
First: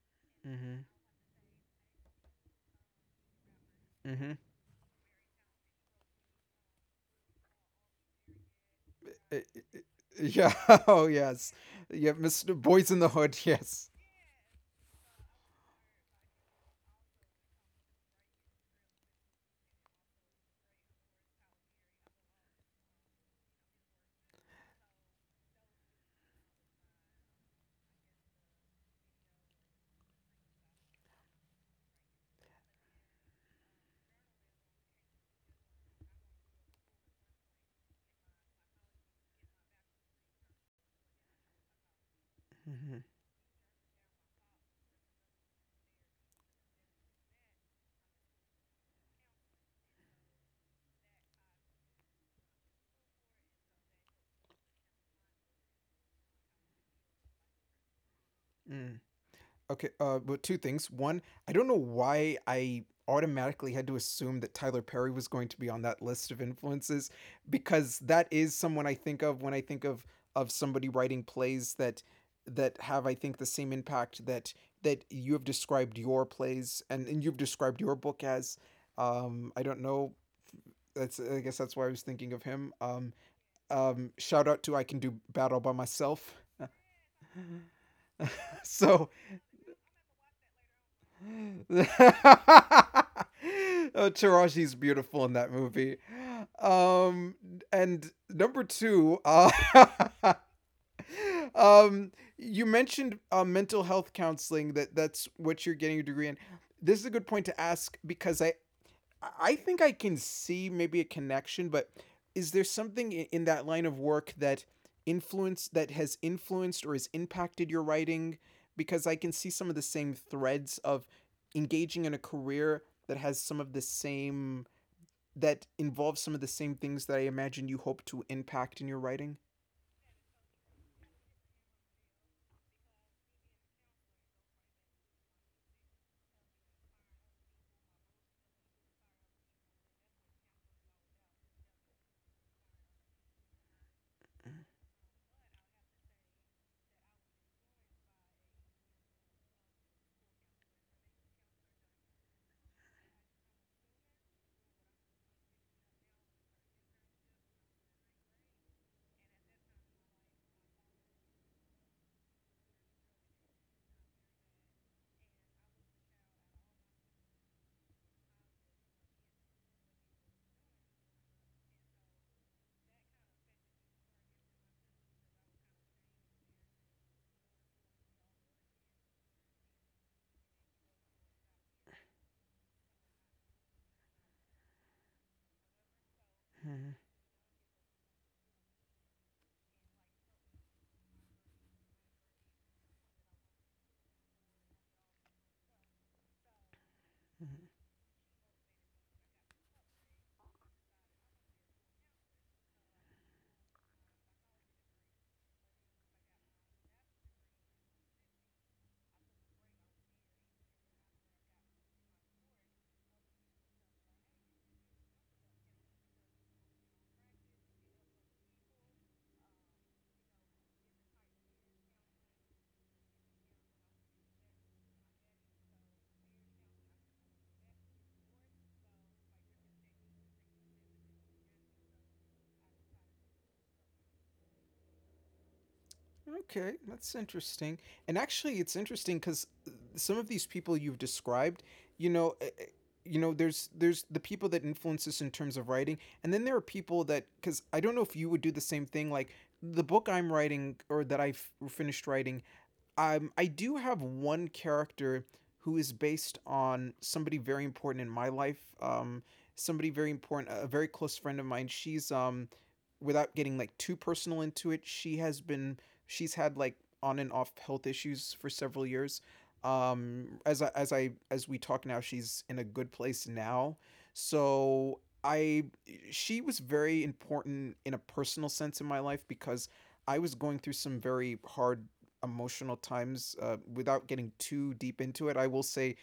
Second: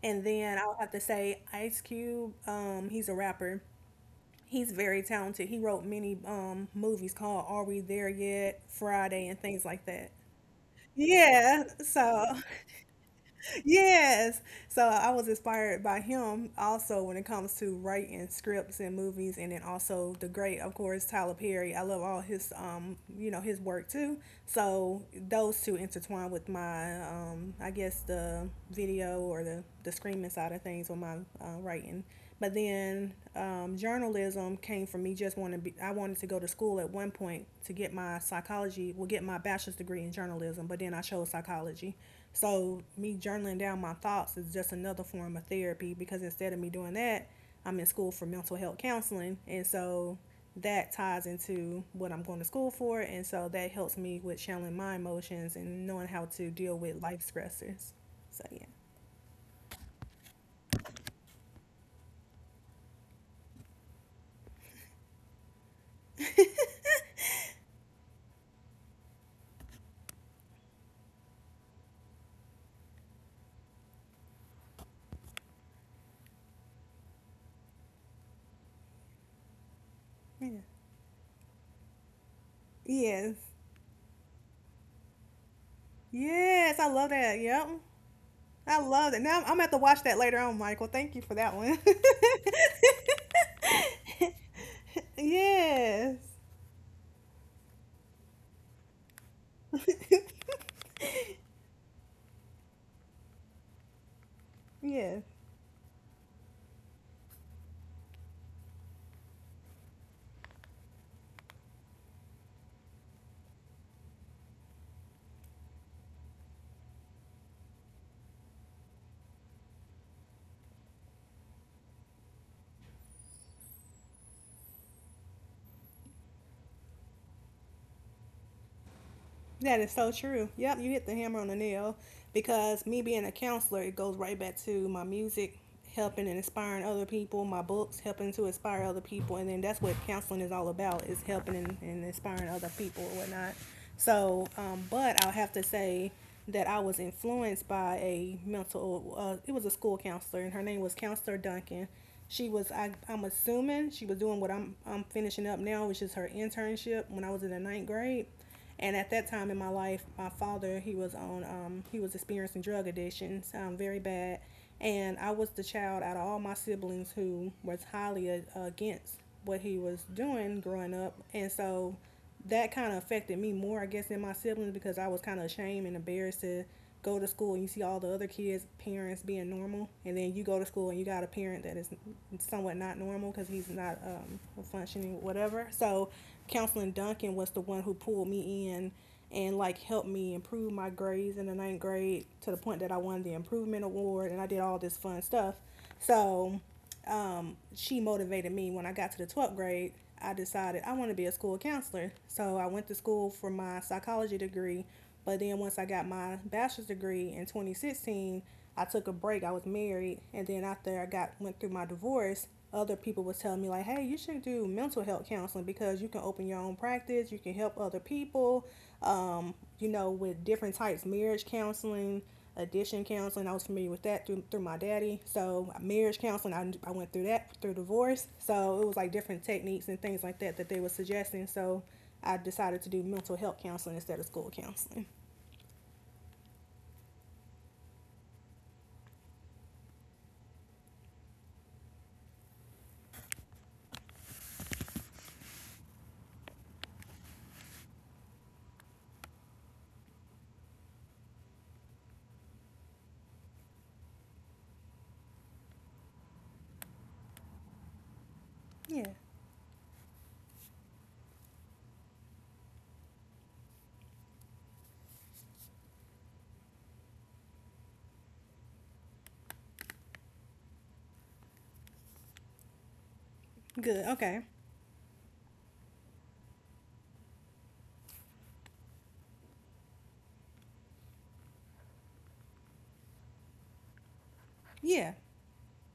S2: And then I'll
S1: Mhm.
S2: have to say Ice Cube. He's a rapper.
S1: Mhm.
S2: He's very talented. He wrote many movies called "Are We There Yet?" Friday
S1: Uh,
S2: and things like that.
S1: Yeah. Oh, yes.
S2: Yeah,
S1: Yeah,
S2: so
S1: Mr. Boys in the Hood. Yes.
S2: yes. So I was inspired by him also when it comes to writing scripts and movies and then also the great, of course, Tyler Perry. I love all his you know, his work too. So those two intertwine with my I guess the video or the screaming side of things with my writing. But then journalism came from me just wanting to be, I wanted to go to school at one point to get my psychology, well, get my bachelor's degree in journalism, but then I chose psychology. So,
S1: Mhm.
S2: me journaling down my thoughts is just another form of therapy because instead of me doing that, I'm in school for mental health counseling. And so that ties into what I'm going to school for. And so that helps me with channeling my emotions and knowing how to deal with life stressors. So, yeah.
S1: Mm. Okay, but two things. One, I don't know why I automatically had to assume that Tyler Perry was going to be on that list of influences, because that is someone I think of when I think of somebody writing plays that that have, I think, the same impact that that you have described your plays and you've described your book as. I don't know.
S2: Yeah.
S1: That's I guess that's why I was thinking of him.
S2: Yes.
S1: Shout out to I Can Do Battle By Myself.
S2: Yes. I love that. Yep. I
S1: So
S2: love that. Now I'm going to have to watch that later on, Michael. Thank you for that one.
S1: oh, Taraji's beautiful in that movie.
S2: yes.
S1: Um, and number two, you mentioned mental health counseling. That that's
S2: Yes.
S1: what you're getting your degree in. This is a good point to ask, because think I can see maybe a connection, but is there something in that line of work that influence that has influenced or has impacted your writing? Because I can see some of the same threads of engaging in a career that has some of the same that involves some of the same things that I imagine you hope to impact in your writing.
S2: That is so true. Yep, you hit the hammer on the nail because me being a counselor, it goes right back to my music, helping and inspiring other people, my books, helping to inspire other people. And then that's what counseling is all about, is helping and inspiring other people and whatnot. So, but I'll have to say that I was influenced by a it was a school counselor, and her name was Counselor Duncan. She was, I'm assuming, she was doing what I'm finishing up now, which is her internship when I was in the 9th grade, and at that time in my life, my father, he was experiencing drug addictions, very bad, and I was the child out of all my siblings who was highly against what he was doing growing up, and so that kind of affected me more, I guess, than my siblings because I was kind of ashamed and embarrassed to go to school and you see all the other kids' parents being normal, and then you go to school and you got a parent that is somewhat not normal because he's not functioning, whatever. So,
S1: Mm-hmm.
S2: Counseling Duncan was the one who pulled me in and like helped me improve my grades in the 9th grade to the point that I won the improvement award and I did all this fun stuff. So, she motivated me when I got to the 12th grade. I decided I want to be a school counselor. So I went to school for my psychology degree, but then once I got my bachelor's degree in 2016, I took a break. I was married, and then after I got went through my divorce, other people was telling me like, "Hey, you should do mental health counseling because you can open your own practice, you can help other people, with different types, marriage counseling, addiction counseling. I was familiar with that through my daddy. So marriage counseling, I went through that through divorce. So it was like different techniques and things like that that they were suggesting. So I decided to do mental health counseling instead of school counseling.
S1: Okay, that's interesting. And actually, it's interesting because some of these people you've described, you know, you know, there's the people that influence us in terms of writing, and then there are people that, because I don't know if you would do the same thing. Like, the book I'm writing, or that I've finished writing, I do have one character who is based on somebody very important in my life.
S2: Yeah.
S1: Somebody very important, a very close friend of mine. She's without getting like too personal into it, she has been she's had like on and off health issues for several years. As we talk now, she's in a good place now.
S2: Good. Okay.
S1: So I she was very important in a personal sense in my life, because I was going through some very hard emotional times, without getting too deep
S2: Yeah.
S1: into it, I will say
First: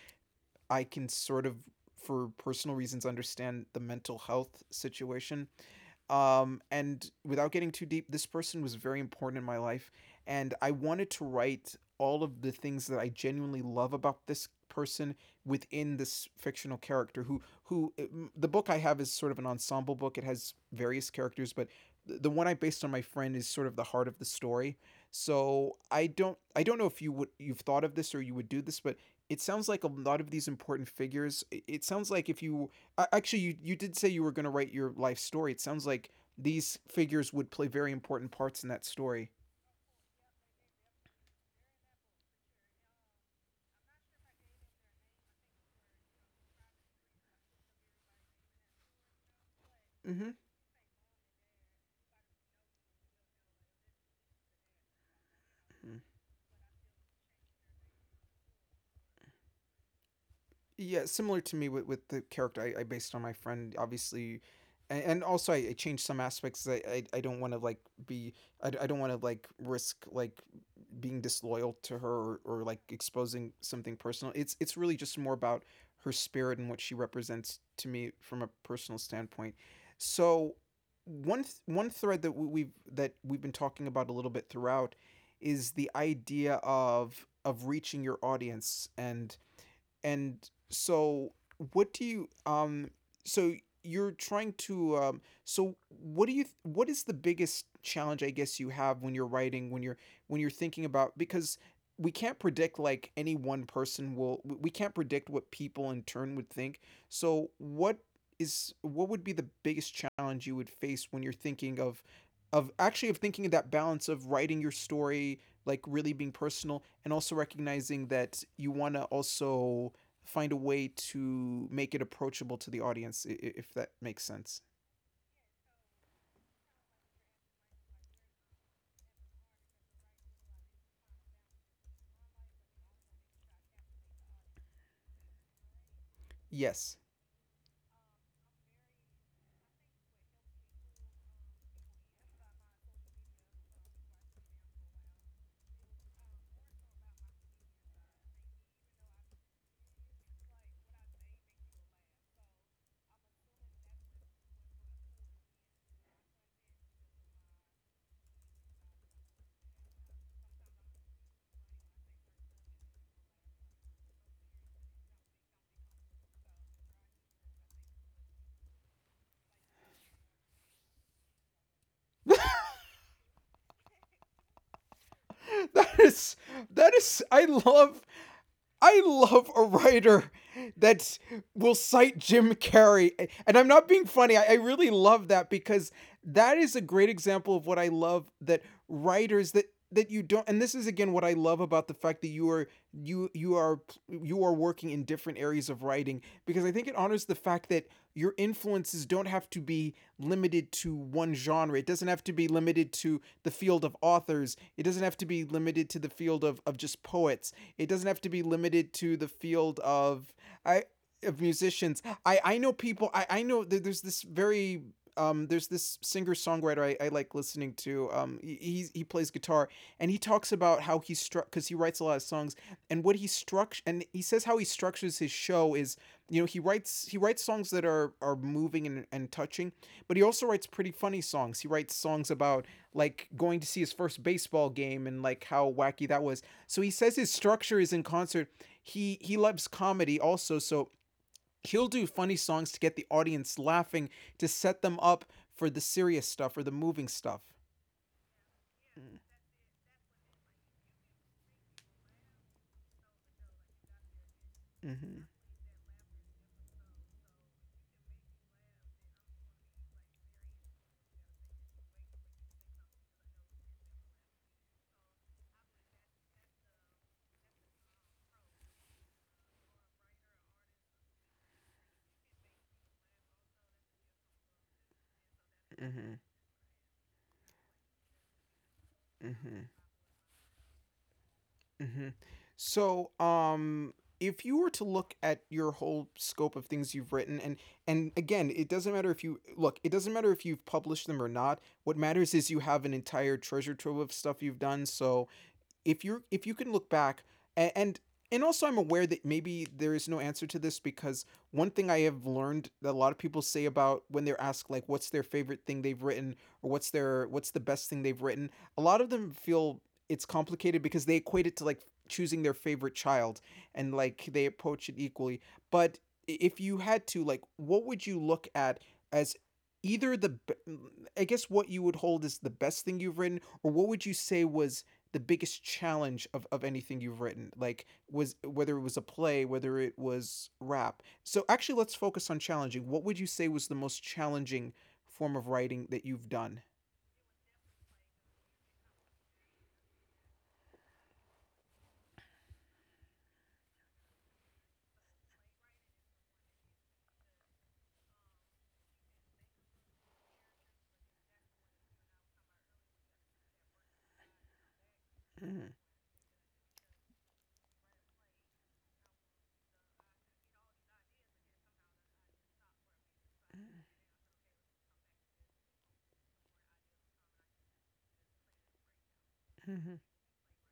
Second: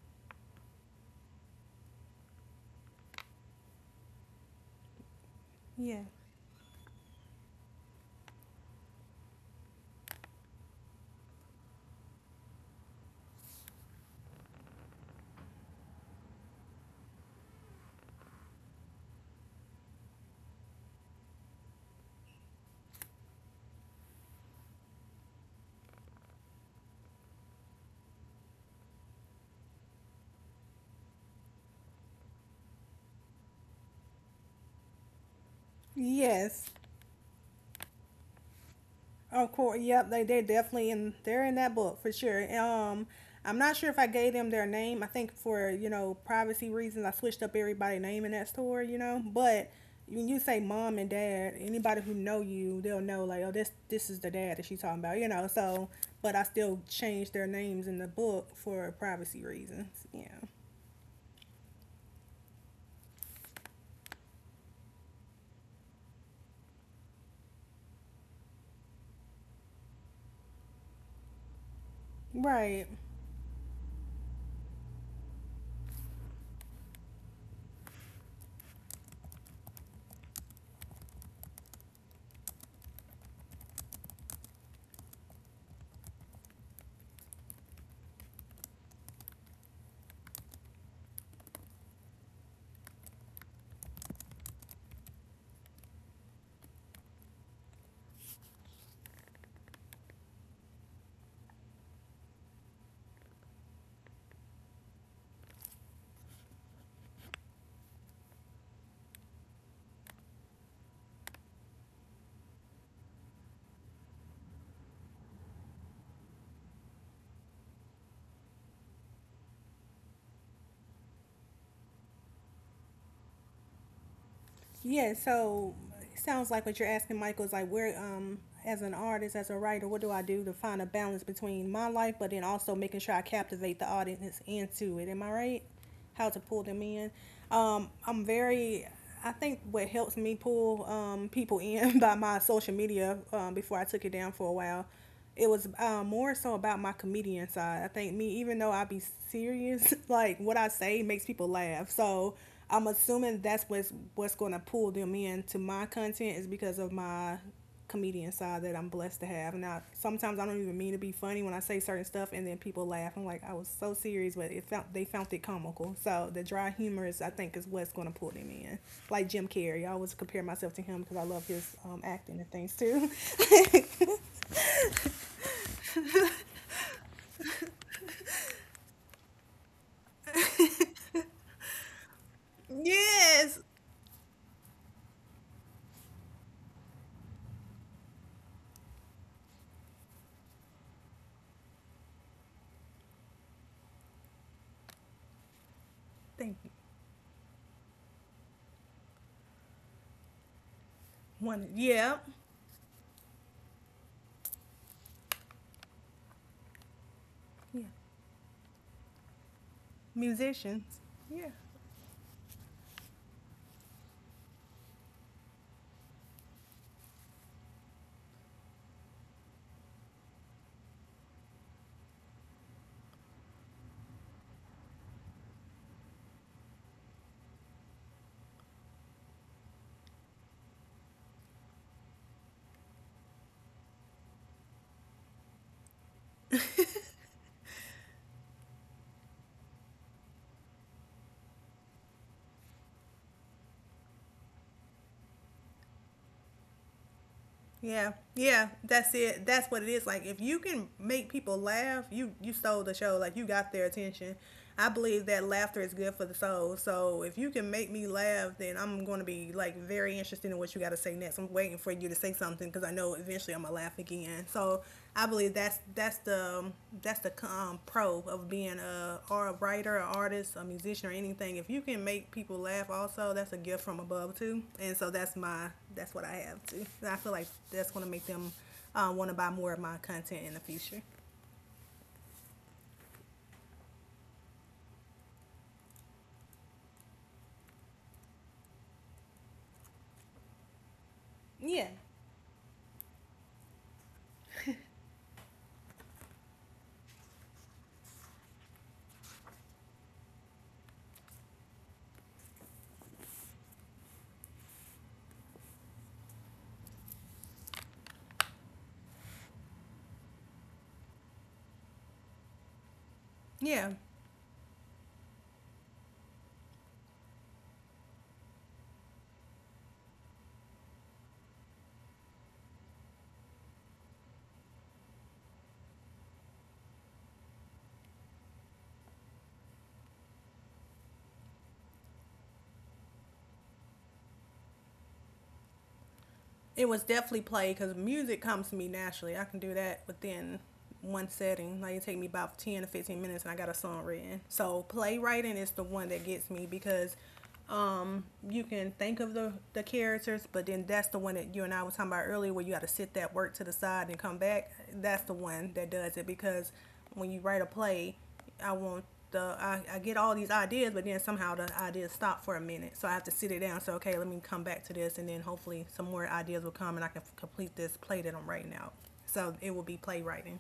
S1: I can sort of, for personal reasons, understand the mental health situation.
S2: Yeah.
S1: And without getting too deep, this person was very important in my life. And I wanted to write all of the things that I genuinely love about this person within this fictional character, who the book I have is sort of an ensemble book, it has various characters, but the one I based on my friend is sort of the heart of the story. So I don't know if you've thought of this, or you would do this, but it sounds like a lot of these important figures, it sounds like if you actually you did say you were going to write your life story, it sounds like
S2: Yes.
S1: these figures would play very important parts in that story.
S2: Of course, yep, they definitely in they're in that book for sure. I'm not sure if I gave them their name. I think for privacy reasons, I switched up everybody's name in that store. But
S1: Mm-hmm.
S2: when you say mom and dad, anybody who know you, they'll know like, oh, this is the dad that she's talking about. So but I still changed their names in the book for privacy reasons. Yeah,
S1: Yeah, similar to me with the character I based on my friend, obviously, and also I changed some aspects. I don't want to like be. I don't want to like risk like being disloyal to her, or like
S2: right.
S1: exposing something personal. It's really just more about her spirit and what she represents to me from a personal standpoint. So one thread that we, we've that we've been talking about a little bit throughout is the idea of reaching your audience, and so, what do you um? So So what do you? Th- What is the biggest challenge, I guess, you have when you're writing, when you're thinking about, because we can't predict like any one person will. We can't predict what people in turn would think. So what is what would be the biggest challenge you would face when you're thinking of actually of thinking of that balance of writing your story, like really being personal and also recognizing that you want to also find a way to make it approachable to the audience, if that makes sense.
S2: Yeah, so it sounds like what you're asking, Michael, is like where, as an artist, as a writer, what do I do to find a balance between my life, but then also making sure I captivate the audience into it? Am I right? How to pull them
S1: Yes.
S2: in? I'm very. I think what helps me pull people in by my social media, before I took it down for a while. It was more so about my comedian side. I think me, even though I be serious, like what I say makes people laugh. So I'm assuming that's what's going to pull them in to my content is because of my comedian side that I'm blessed to have. Now sometimes I don't even mean to be funny when I say certain stuff, and then people laugh. I'm like, I was so serious, but it found they found it comical. So the dry humor is, I think, is what's going to pull them in. Like Jim Carrey, I always compare myself to him because I love his acting and things too.
S1: that is that is I love a writer that will cite Jim Carrey. And I'm
S2: Yes.
S1: not being funny. I really love that, because that is a great example of what I love, that writers that you don't, and this is again what I love about the fact that you are working in different areas of writing, because
S2: Thank
S1: I think it honors the fact that your influences don't have to be limited to one genre.
S2: One,
S1: It doesn't have
S2: yeah,
S1: to be limited to the field of authors. It doesn't have to be limited to the field of just poets. It
S2: yeah,
S1: doesn't have to be limited to the field I
S2: musicians.
S1: of
S2: Yeah,
S1: musicians. I know people. I know that there's this very there's this singer songwriter I like listening to. He plays guitar, and he talks about how he struck because he writes a lot of songs, and he says how he structures his show is, he writes songs that are moving and touching, but he also writes pretty funny songs. He writes songs about like going to see his first baseball game and like how wacky that was. So he says his structure is in concert. He loves comedy also, so he'll do funny songs to get the audience laughing, to set them up for the serious stuff or the moving stuff.
S2: yeah, yeah. That's it. That's what it is. Like if you can make people laugh, you stole the show. Like you got their attention. I
S1: Mm-hmm.
S2: believe that laughter is good for the soul. So if you can make me laugh, then I'm going to be like very interested in what you got to say next. I'm waiting for you to say something because I know eventually I'm gonna laugh again. So I believe that's the pro of being a writer, an artist, a musician, or anything. If you can make people laugh, also that's a gift from above too. And so
S1: Mm-hmm.
S2: that's what I have too. And I feel like that's gonna make them want to buy
S1: Mm-hmm.
S2: more of my content in the future.
S1: Mhm. So, if you were to look at your whole scope of things you've written, and again, it doesn't matter if you look, it doesn't matter if you've published them or not. What
S2: Yeah,
S1: matters is you have an entire treasure trove of stuff you've done. So, if you can look back, and, and and also I'm aware that maybe there is no answer to this, because one thing I have learned that a lot of people say about when they're asked like what's their favorite thing they've written, or what's their what's the best thing they've written: a lot of them feel it's complicated because they equate it to like choosing their favorite child, and
S2: yeah.
S1: like they approach it equally. But if you had to, like what would you look at as either the, I guess, what you would hold as the best thing you've written, or what would you say was the biggest challenge of anything you've written, like, was, whether it was a play, whether it was rap. So actually let's focus on challenging. What would you say was the most challenging form of writing that you've done?
S2: It was definitely played because music comes to me naturally. I can do that within one setting. Like it take me about 10 to 15 minutes, and I got a song written. So playwriting is the one that gets me because um you can think of the characters, but then that's the one that you and I was talking about earlier where you got to sit that work to the side and come back. That's the one that does it because when you write a play, I want I get all these ideas, but then somehow the ideas stop for a minute. So I have to sit it down. So okay, let me come back to this, and then hopefully some more ideas will come, and I can complete this play that I'm writing out. So it will
S1: Mm-hmm.
S2: be playwriting.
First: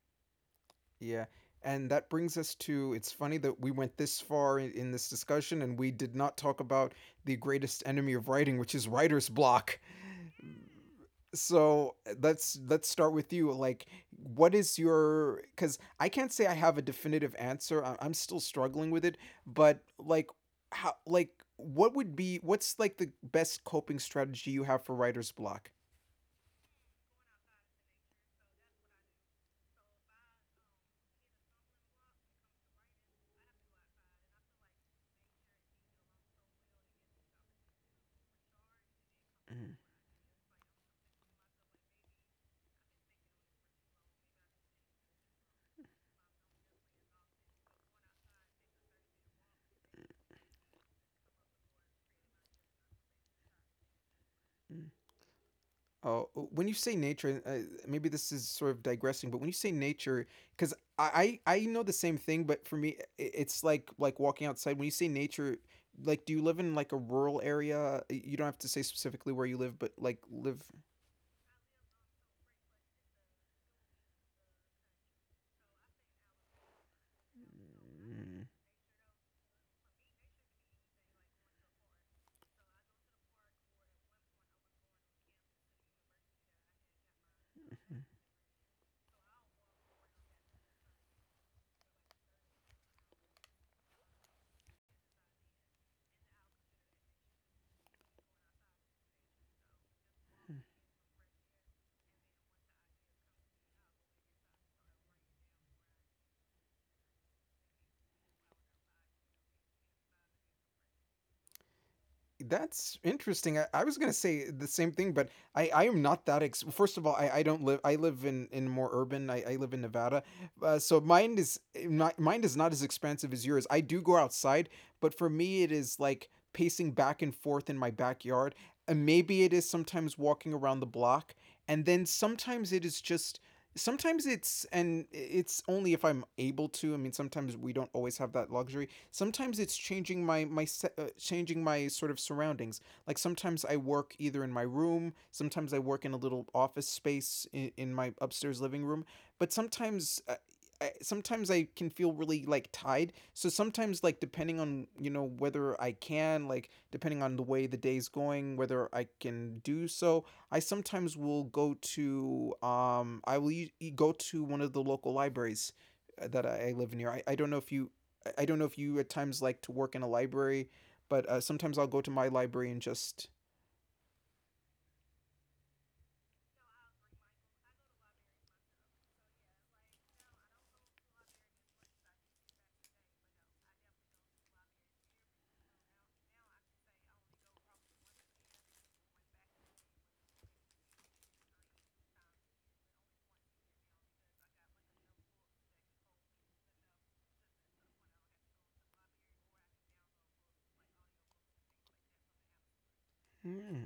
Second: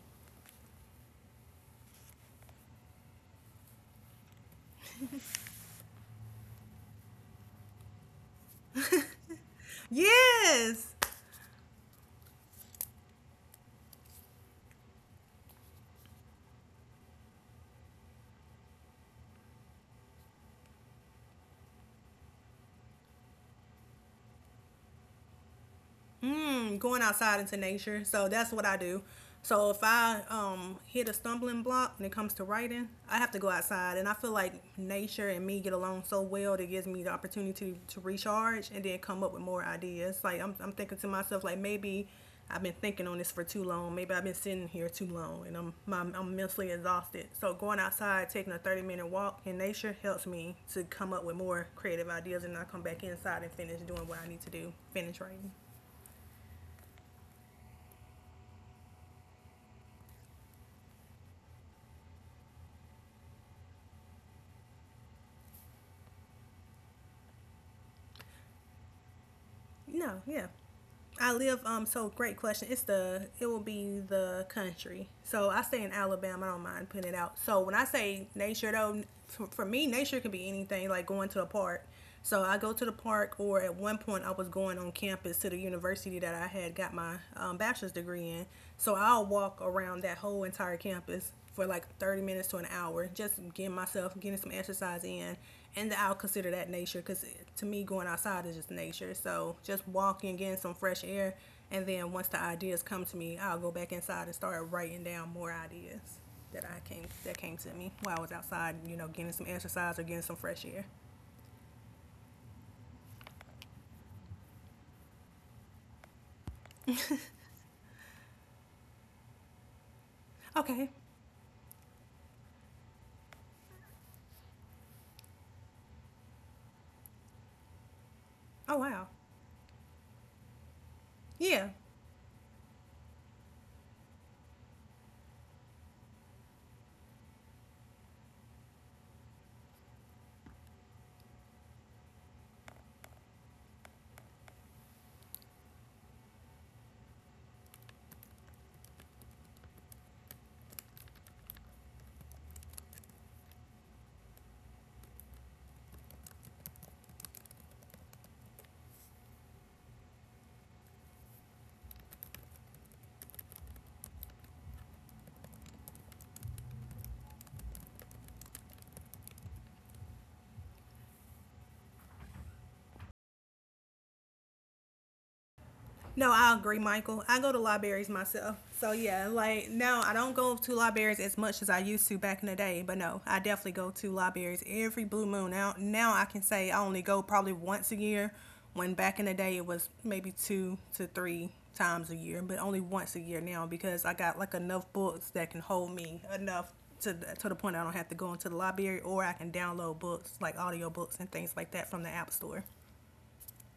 S1: Yeah, and that brings us to, it's funny that we went this far in this discussion and we did not talk about the greatest enemy of writing, which is writer's block.
S2: Yes.
S1: So, let's start with you, like, what is your, because I can't say I have a definitive answer. I'm still struggling with it, but like, how, like, what would be, what's like the best coping strategy you have for writer's block?
S2: Going outside into nature. So that's what I do. So if I hit a stumbling block when it comes to writing, I have to go outside, and I feel like nature and me get along so well that it gives me the opportunity to recharge and then come up with more
S1: Mhm.
S2: ideas. Like I'm thinking to myself, like maybe I've been thinking on this for too long. Maybe I've been sitting here too long, and I'm mentally exhausted. So going outside, taking a 30-minute walk in nature helps me to come up with more creative ideas, and I come back inside and finish doing what I need to do, finish writing.
S1: Oh, when you say nature, maybe this is sort of digressing, but when you say nature, because I know the same thing, but for me, it's like walking outside. When you say nature, like, do you live in like a rural area? You don't have to say specifically where you live, but like
S2: No, yeah.
S1: live.
S2: I live so great question. It will be the country. So I stay in Alabama. I don't mind putting it out. So when I say nature though, for me nature can be anything like going to a park. So I go to the park, or at one point I was going on campus to the university that I had got my bachelor's degree in. So I'll walk around that whole entire campus for like 30 minutes to an hour, just getting myself, getting some exercise in. And I'll consider that nature because to me, going outside is just nature. So just walking,
S1: Mm.
S2: getting some fresh air. And then once the ideas come to me, I'll go back inside and start writing down more ideas that came to me while I was outside, getting some exercise or getting some fresh air.
S1: That's interesting. I was gonna say the same thing, but I am not that. First of all, I don't live. I live in more urban. I live in Nevada, so
S2: Okay.
S1: mine is, not, mine is not as expansive as yours. I do go outside, but for me, it is like pacing back and forth in my backyard,
S2: Oh,
S1: and
S2: wow.
S1: maybe it is sometimes walking around the block,
S2: Yeah.
S1: and then sometimes it is just. Sometimes it's, and it's only if I'm able to. I mean, sometimes we don't always have that luxury. Sometimes it's changing my changing my sort of surroundings, like sometimes I work either in my room, sometimes I work in a little office space in my upstairs living room, but sometimes sometimes I can feel really like tied. So sometimes like depending on, whether I can, like depending on the way the day's going, whether I can do so, I sometimes will go to, I will u- e, go to one of the local libraries that I live near. I don't know if you, don't know if you at times like to work in a library, but sometimes I'll go to my library and just.
S2: No, I agree, Michael. I go to libraries myself. So yeah, like no, I don't go to libraries as much as I used to back in the day, but no, I definitely go to libraries every blue moon. Now I can say I only go probably once a year, when back in the day it was maybe two to three times a year, but only once a year now because I got like enough books that can hold me enough to the point I don't have to go into the library, or I can download books like audio books and things like that from the app store.
S1: Hmm.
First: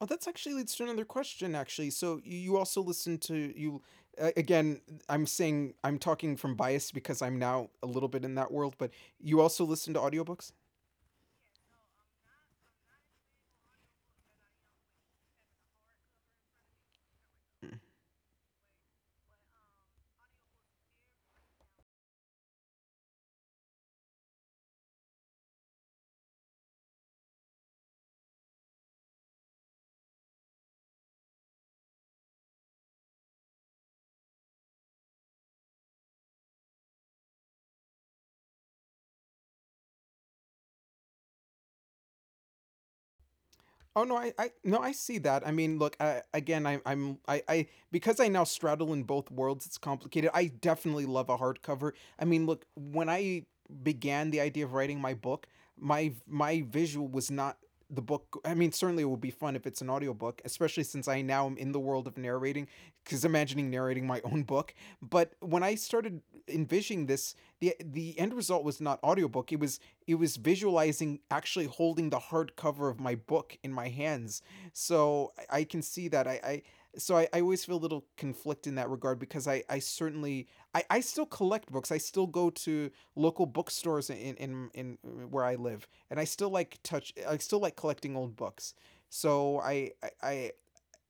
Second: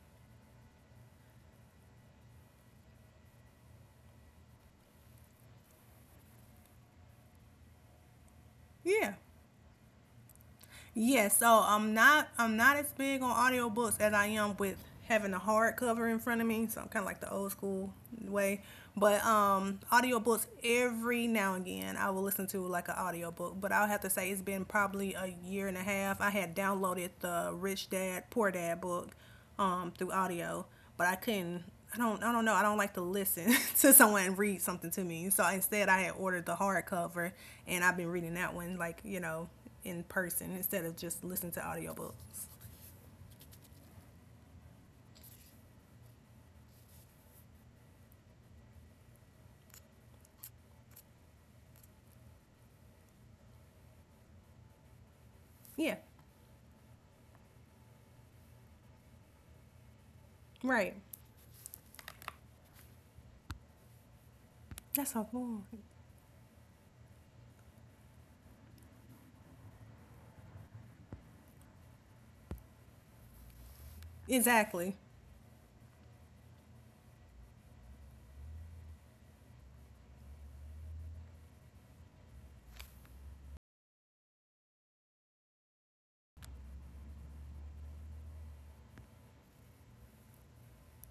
S1: Oh, that's actually leads to another question. Actually, so you also listen to you, again, I'm saying, I'm talking from bias because I'm now a little bit in that world, but
S2: Yeah.
S1: you also listen to audiobooks.
S2: Yeah, so I'm not as big on audiobooks as I am with having a hard cover in front of me. So I'm kind of like the old school way. But audiobooks every now and again I will listen to like an audiobook, but I'll have to say it's been probably a year and a half. I had downloaded the Rich Dad Poor Dad book through audio, but I couldn't. I don't. I don't know. I don't like to listen to someone read something to me. So instead, I had ordered the hardcover, and I've been reading that one like in person instead of just listening to audiobooks.
S1: Oh no, I no, I see that. I mean, look, again, I because I now straddle in both worlds. It's complicated. I definitely love a hardcover. I mean, look, when I began the idea of writing my book,
S2: Yeah,
S1: my visual was not the book. I mean, certainly it would be fun if it's an audiobook, especially
S2: right.
S1: since I now am in the world of narrating, because imagining narrating my own book.
S2: That's how.
S1: But when I started envisioning this, the end result was not audiobook, it was, it was visualizing actually holding the hardcover of my book in my hands.
S2: Exactly.
S1: So I can see that. I always feel a little conflict in that regard, because I certainly, I still collect books. I still go to local bookstores in where I live, and I still like touch I still like collecting old books. So I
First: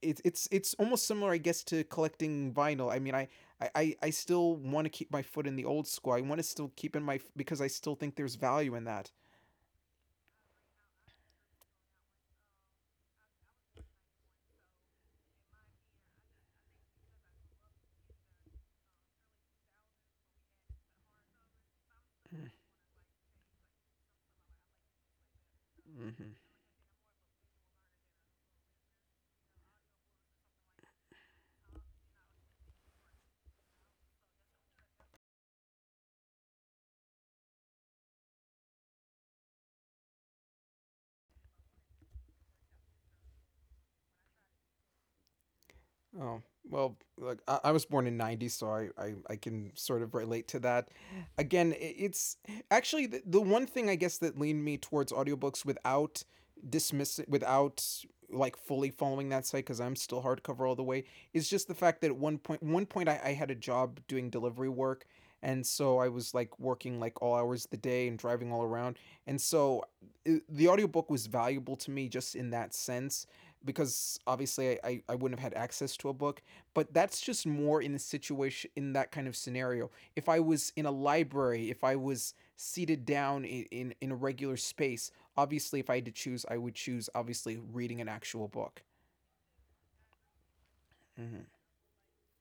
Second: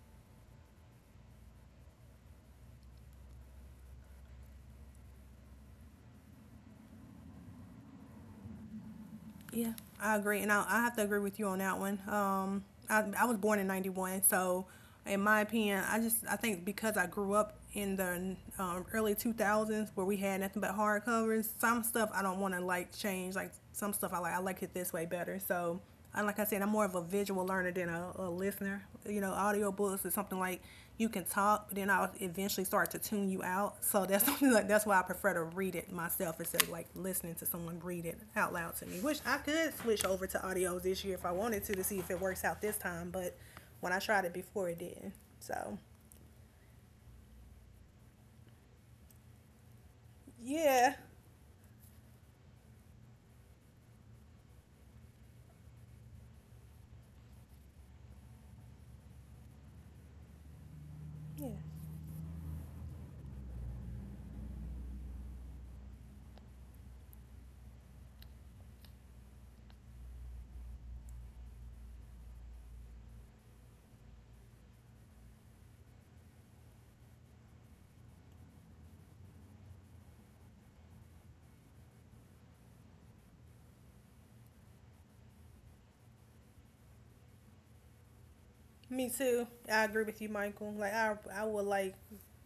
S1: it's almost similar, I guess, to collecting vinyl. I mean, I still want to keep my foot in the old school. I want to still keep in my, because I still think there's value in that.
S2: Yeah, I agree, and I have to agree with you on that one. I was born in '91, so in my opinion, I think because I grew up in the early 2000s where we had nothing but hardcovers, some stuff I don't want to like change. Like some stuff I like it this way better. So and
S1: Mm-hmm.
S2: like I said, I'm more of a visual learner than a listener. Audiobooks is something like you can talk, but then I'll eventually start to tune you out. So that's something like that's why I prefer to read it myself instead of like listening to someone read it out loud to me. Which I could switch over to audios this year if I wanted to see if it works out this time, but when I tried it before it didn't. So
S1: Oh well, like, I was born in '90, so I can sort of relate to that.
S2: yeah.
S1: Again, it's actually the one thing, I guess, that leaned me towards audiobooks without dismissing, without like fully following that site, because I'm still hardcover all the way,
S2: Yeah.
S1: is just the fact that at one point I had a job doing delivery work, and so I was like working like all hours of the day and driving all around, and so the audiobook was valuable to me just in that sense because obviously I wouldn't have had access to a book, but that's just more in a situation, in that kind of scenario. If I was in a library, if I was seated down in a regular space, obviously if I had to choose, I would choose obviously reading an actual book.
S2: Me too. I agree with you, Michael. Like I
S1: Hmm.
S2: would like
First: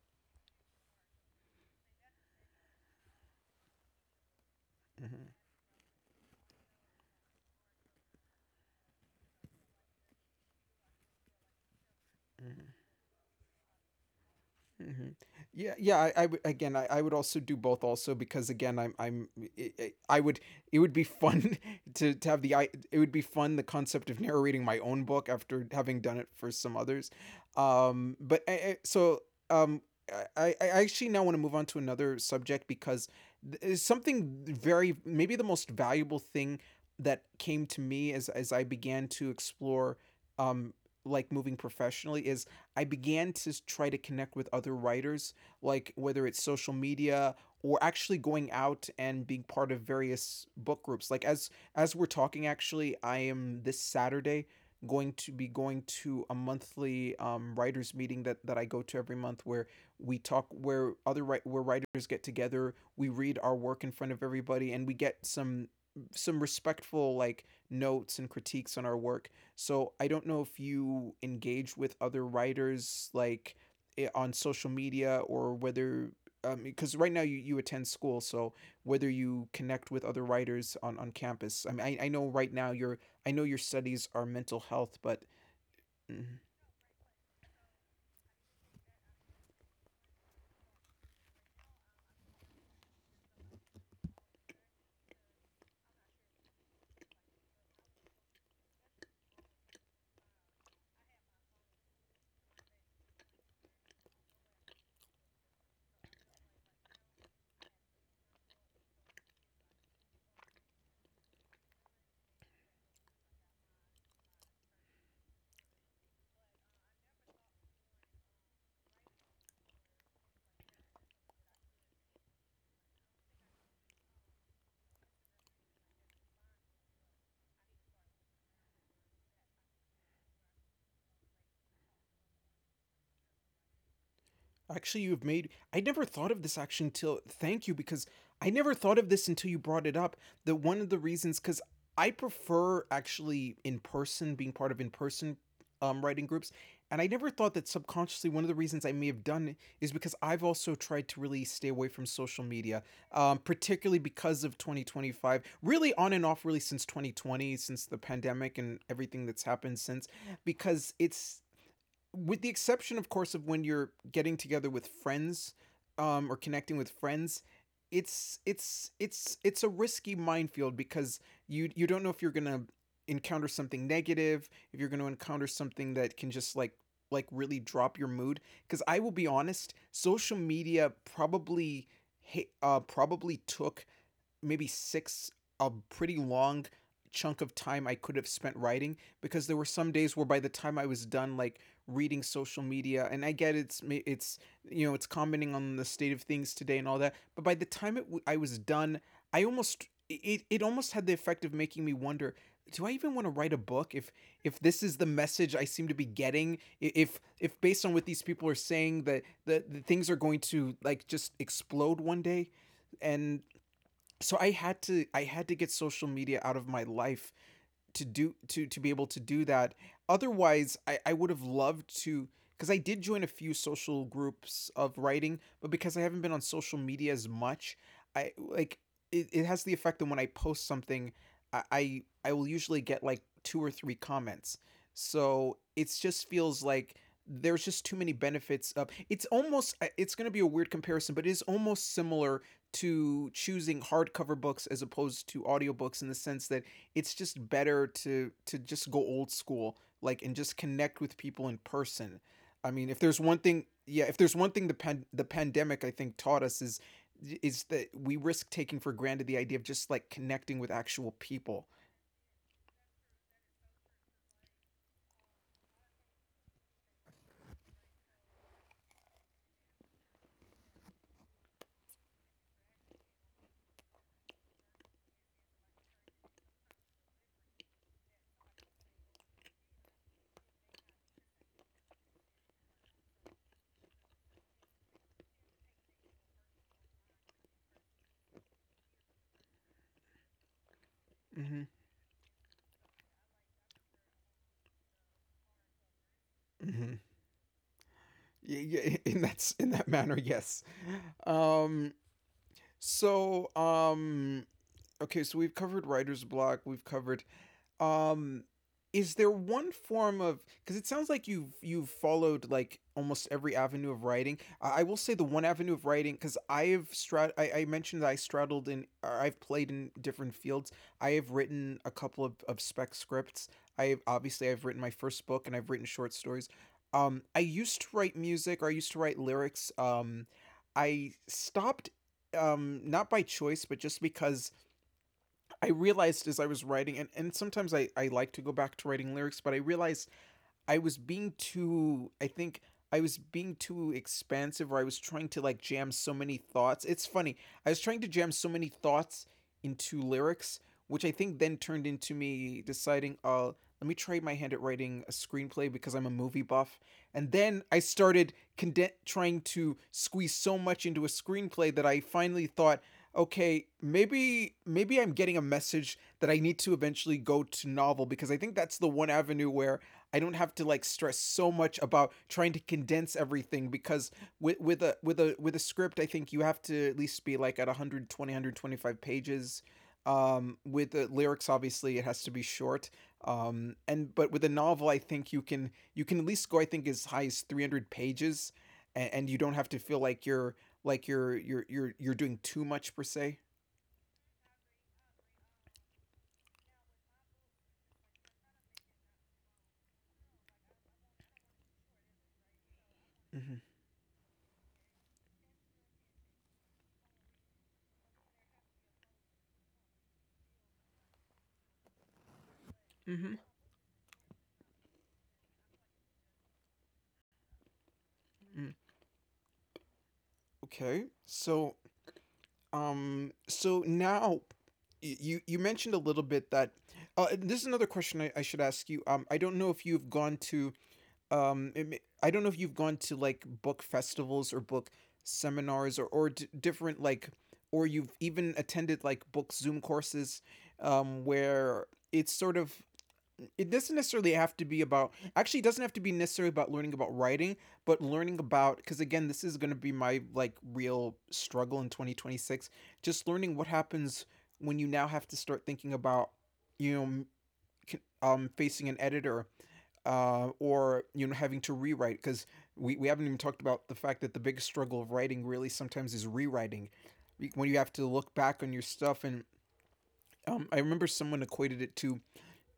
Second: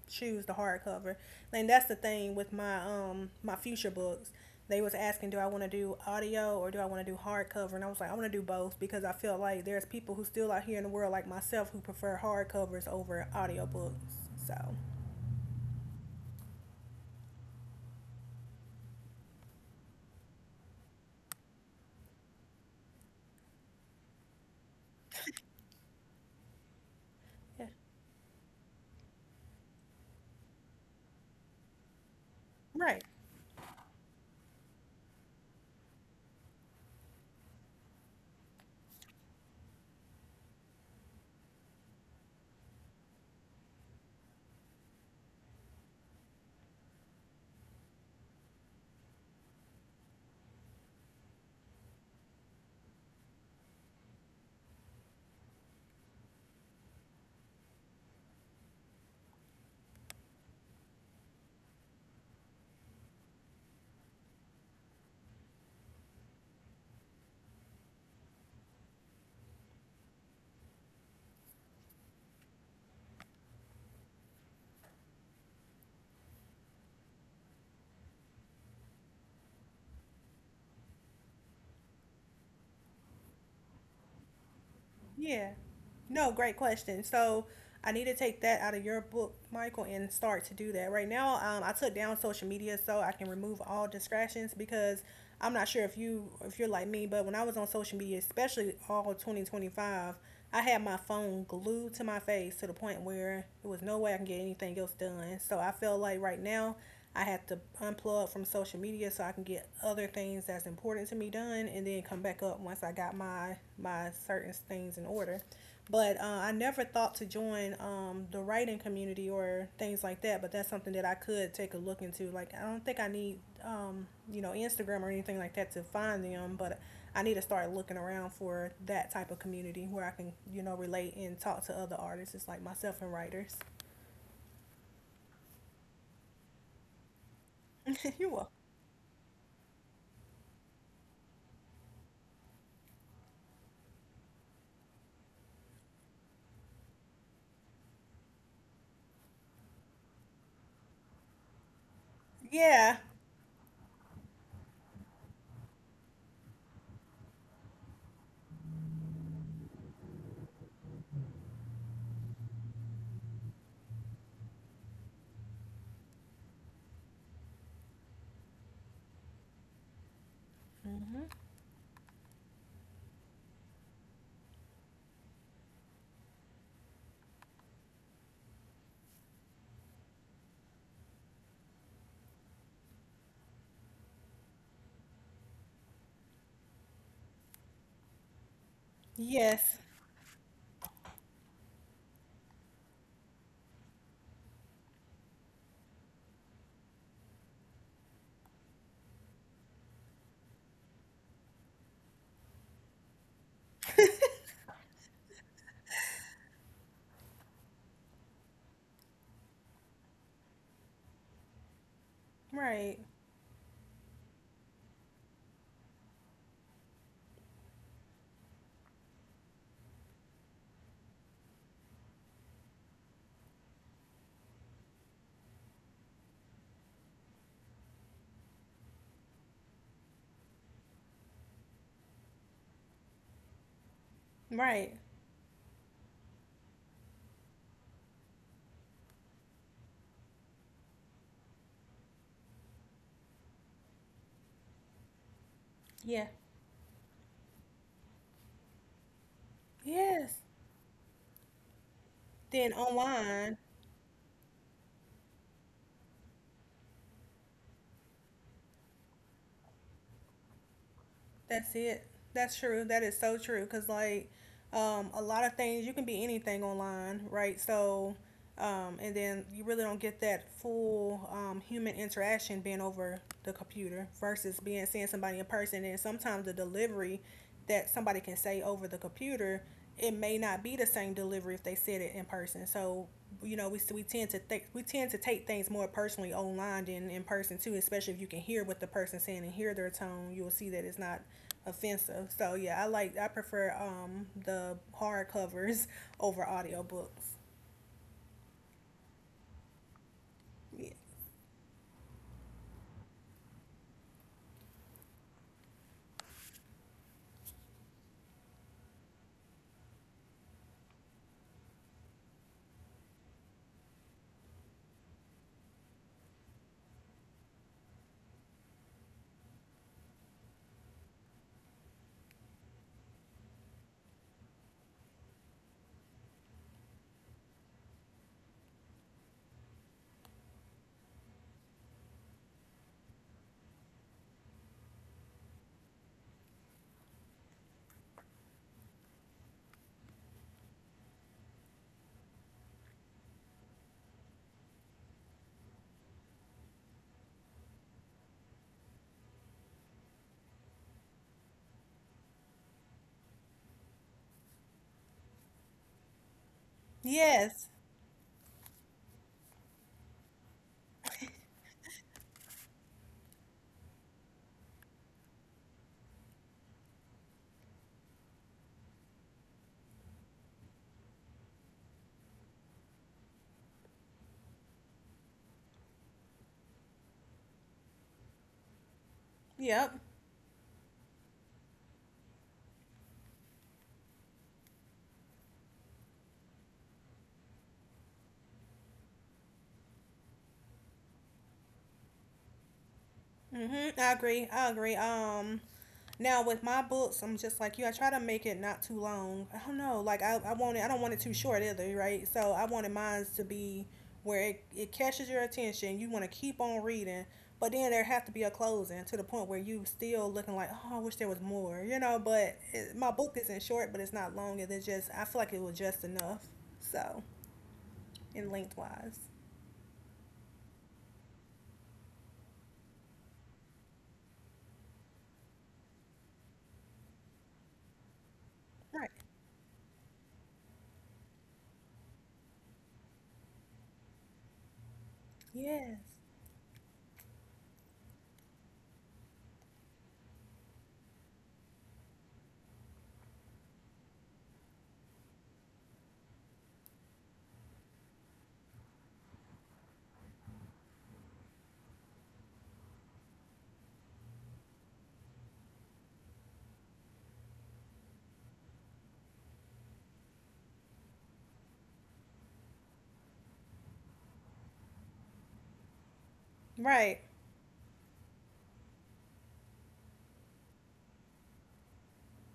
S2: choose the hardcover, and that's the thing with my future books. They was asking,
S1: Hmm.
S2: do I want to do audio or do I want to do hardcover? And I was like, I want to do both because I feel like there's people who still out here in the world like myself who prefer
S1: Hmm.
S2: hardcovers over audiobooks. So,
S1: Mhm. Yeah, yeah. I would, again, I would also do both, also because, again, I'm, I would. It would be fun to have the. I. It would be fun, the concept of narrating my own book after having done it for some others.
S2: yeah,
S1: But so, um, I actually now want to move on to another subject,
S2: right.
S1: because it's something very, maybe the most valuable thing, that came to me as, I began to explore, um, like moving professionally, is I began to try to connect with other writers, like whether it's social media or actually going out and being part of various book groups. Like as we're talking, actually, I am this Saturday going to be going to a monthly writers meeting that I go to every month where we talk where other wri- where writers get together, we read our work in front of everybody and we get some respectful like notes and critiques on our work. So I don't know if you engage with other writers like on social media, or whether, because right now you attend school, so whether you connect with other writers on campus. I mean, I know right now your I know your studies are mental health, but
S2: Yeah.
S1: mm,
S2: No, great question. So I need to take that out of your book, Michael, and start to do that. Right now, I took down social media so I can remove all distractions because I'm not sure if you're like me, but when I was on social media, especially all 2025, I had my phone glued to my face to the point where there was no way I can get anything else done. So I feel like right now I have to unplug from social media so I can get other things that's important to me done and then come back up once I got my certain things in order. But I never thought to join the writing community or things like that. But that's something that I could take a look into. Like I don't think I need Instagram or anything like that to find them, but I need to start looking around for that type of community where I can, you know, relate and talk to other artists, it's like myself and writers.
S1: Actually, you've made. I never thought of this action till. Thank you, because
S2: You're
S1: I
S2: welcome.
S1: never thought of this until you brought it up. That one of the reasons, because I prefer actually in person, being part of in person writing groups. And I never thought that subconsciously one of the reasons I may have done it is because I've also tried to really stay away from social media,
S2: Yeah.
S1: particularly because of 2025, really on and off, really since 2020, since the pandemic and everything that's happened since, because it's with the exception, of course, of when you're getting together with friends, or connecting with friends, it's a risky minefield because
S2: Hmm.
S1: you don't know if you're gonna encounter something negative, if you're gonna encounter something that can just like really drop your mood. Because I will be honest, social media probably probably took maybe six a pretty long chunk of time I could have spent writing, because there were some
S2: Yes.
S1: days where by the time I was done like reading social media, and I get it's it's commenting on the state of things today and all that, but by the time I was done, it almost had the effect of making me wonder, do I even want to write a book if this is the message I seem to be getting, if based on what these people are saying, that the things are going to like just explode one day,
S2: Right.
S1: and so I had to get social media out of my life to be able to do that. Otherwise, I would have loved to, because I did join a few social groups of writing, but because I haven't been on social media as much, I like it has the effect that when I post something, I will usually get like two or three comments.
S2: Right.
S1: So it just feels like there's just too many benefits of it's going to be a weird comparison, but it is almost similar to choosing hardcover books as opposed to audiobooks, in the
S2: Yeah.
S1: sense that it's just better to just go old school, like, and
S2: Yes.
S1: just connect with people in person. I
S2: Then
S1: mean, if there's one thing
S2: online,
S1: yeah if there's one thing the pandemic I think taught us is that we risk taking for granted the idea of just like connecting with actual people.
S2: that's it. That's true. That is so true. Cause like, a lot of things you can be anything online, right? So um, and then you really don't get that full human interaction being over the computer versus being seeing somebody in person. And sometimes the delivery that somebody can say over the computer, it may not be the same delivery if they said it in person. So we tend to take things more personally online than in person too. Especially if you can hear what the person's saying and hear their tone, you will see that it's not
S1: Mm-hmm.
S2: offensive. So yeah, I prefer the hard covers over
S1: Mm-hmm.
S2: audiobooks.
S1: Yeah, yeah, in that manner, yes.
S2: Yeah.
S1: Um so um okay, so we've covered writer's block, we've covered Um, is there one form of, because it sounds like you've followed like almost every avenue of writing. I will say the one avenue of writing, because I mentioned that I straddled in, or I've played in different fields. I have written a couple of spec scripts. I obviously I've written my first book, and I've written short stories. I used to write music, or I used to write lyrics. I stopped, not by choice but just because I realized, as I was writing, and sometimes I like to go back to writing lyrics, but I realized I was being too I think I was being too expansive, or I was trying to like jam so many thoughts. It's funny. I was trying to jam so many thoughts into lyrics, which I think then turned into me deciding, let me try my hand at writing a screenplay because I'm a movie buff. And then
S2: Yes.
S1: I started trying to squeeze so much into a screenplay that I finally thought, okay, maybe I'm getting a message that I need to eventually go to novel, because I think that's the one avenue where I don't have to like stress so much about trying to condense everything, because with a script I think you have to at least be like at 120 125 pages.
S2: Yep.
S1: With the lyrics, obviously, it has to be short. Um and but with a novel, I think you can, at least go, I think, as high as 300 pages, and you don't have to feel like you're doing too much per se.
S2: Mhm. I agree. I agree. Um, now with my books, I'm just like you. I try to make it not too long. I don't know. Like I want it. I don't want it too short either, right? So I wanted mine to be where it catches your attention. You want to keep on reading, but then there have to be a closing to the point where you still looking like, oh, I wish there was more, you know. But it,
S1: Mm-hmm.
S2: my
S1: Mm-hmm.
S2: book isn't short, but it's not long. It's just I feel like it was just enough. So in lengthwise.
S1: Okay, so now, you mentioned a little bit that, and this is another question I should ask you.
S2: Right.
S1: I don't know if you've gone to, I don't know if you've gone to like book festivals or book seminars, or
S2: Yes.
S1: or d- different, like, or you've even attended like book Zoom courses, where it's sort of, it doesn't necessarily have to be about, actually it doesn't have to be necessarily about learning about writing, but learning about, because again this is going to be my like real struggle in 2026, just learning what happens when you now have to start thinking about, you know, facing an editor, or, you know, having to rewrite, because we haven't even talked about the fact that the biggest struggle of writing really sometimes is rewriting,
S2: Right.
S1: when you have to look back on your stuff. And, I remember someone equated it to,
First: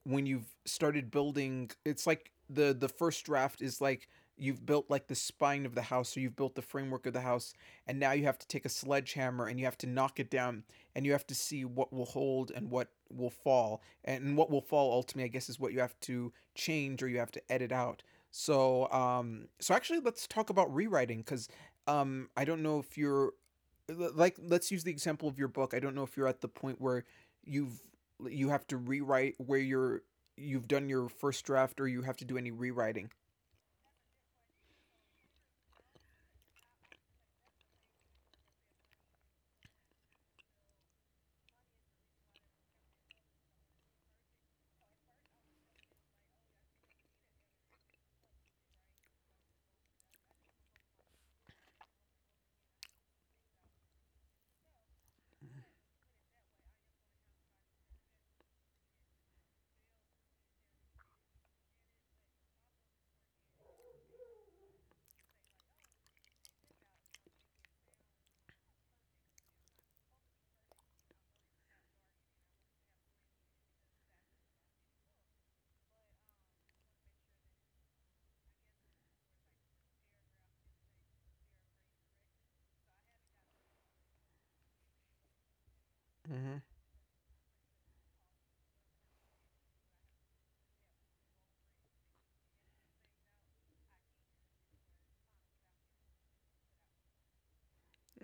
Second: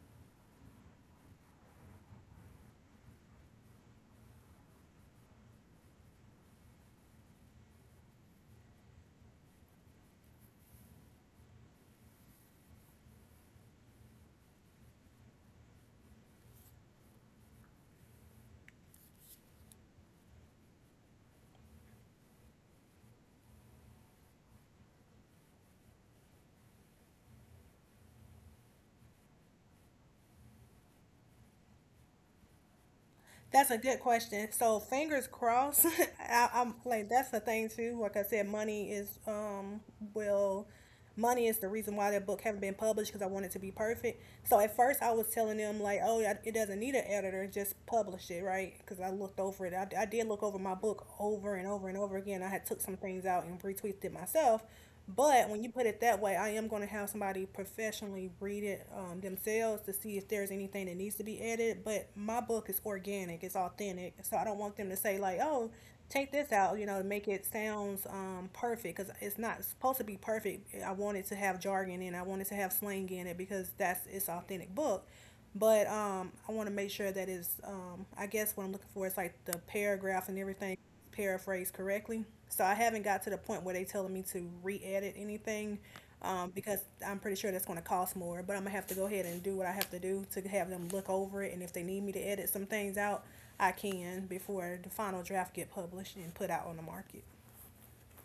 S1: when you've started building, it's like the first draft is like you've built like the spine of the house, or you've built the framework of the house, and now you have to take a sledgehammer and you have to knock it down, and you have to see what will hold and what will fall, and what will fall ultimately, I guess, is what you have to change or you have to edit out. So actually, let's talk about rewriting because, I don't know if you're like let's use the example of your book. I don't know if you're at the point where you've you have to rewrite, where you've done your first draft, or you have to do any rewriting.
S2: That's a good question. So fingers crossed. I'm like that's the thing too. Like I said, will money is the reason why that book haven't been published because I want it to be perfect. So at first I was telling them like, oh, yeah, it doesn't need an editor, just publish it, right? Because I looked over it. I did look over my book over and over and over again. I had took some things out and retweeted it myself, but when you put it that way, I am going to have somebody professionally read it themselves to see if there's anything that needs to be added. But my book is organic, it's authentic, so I don't want them to say like, "Oh, take this out," you know, to make it sounds perfect because it's not supposed to be perfect. I want it to have jargon in, it. I want it to have slang in it because that's its authentic book. But I want to make sure that it's, I guess what I'm looking for is like the paragraph and everything paraphrase correctly. So I haven't got to the point where they are telling me to re-edit anything
S1: Mm-hmm.
S2: because I'm pretty sure that's going to cost more. But I'm gonna have to go ahead and do what I have to do to have them look over it, and if they need me to edit some things out, I can before the final draft get published and put out on the market.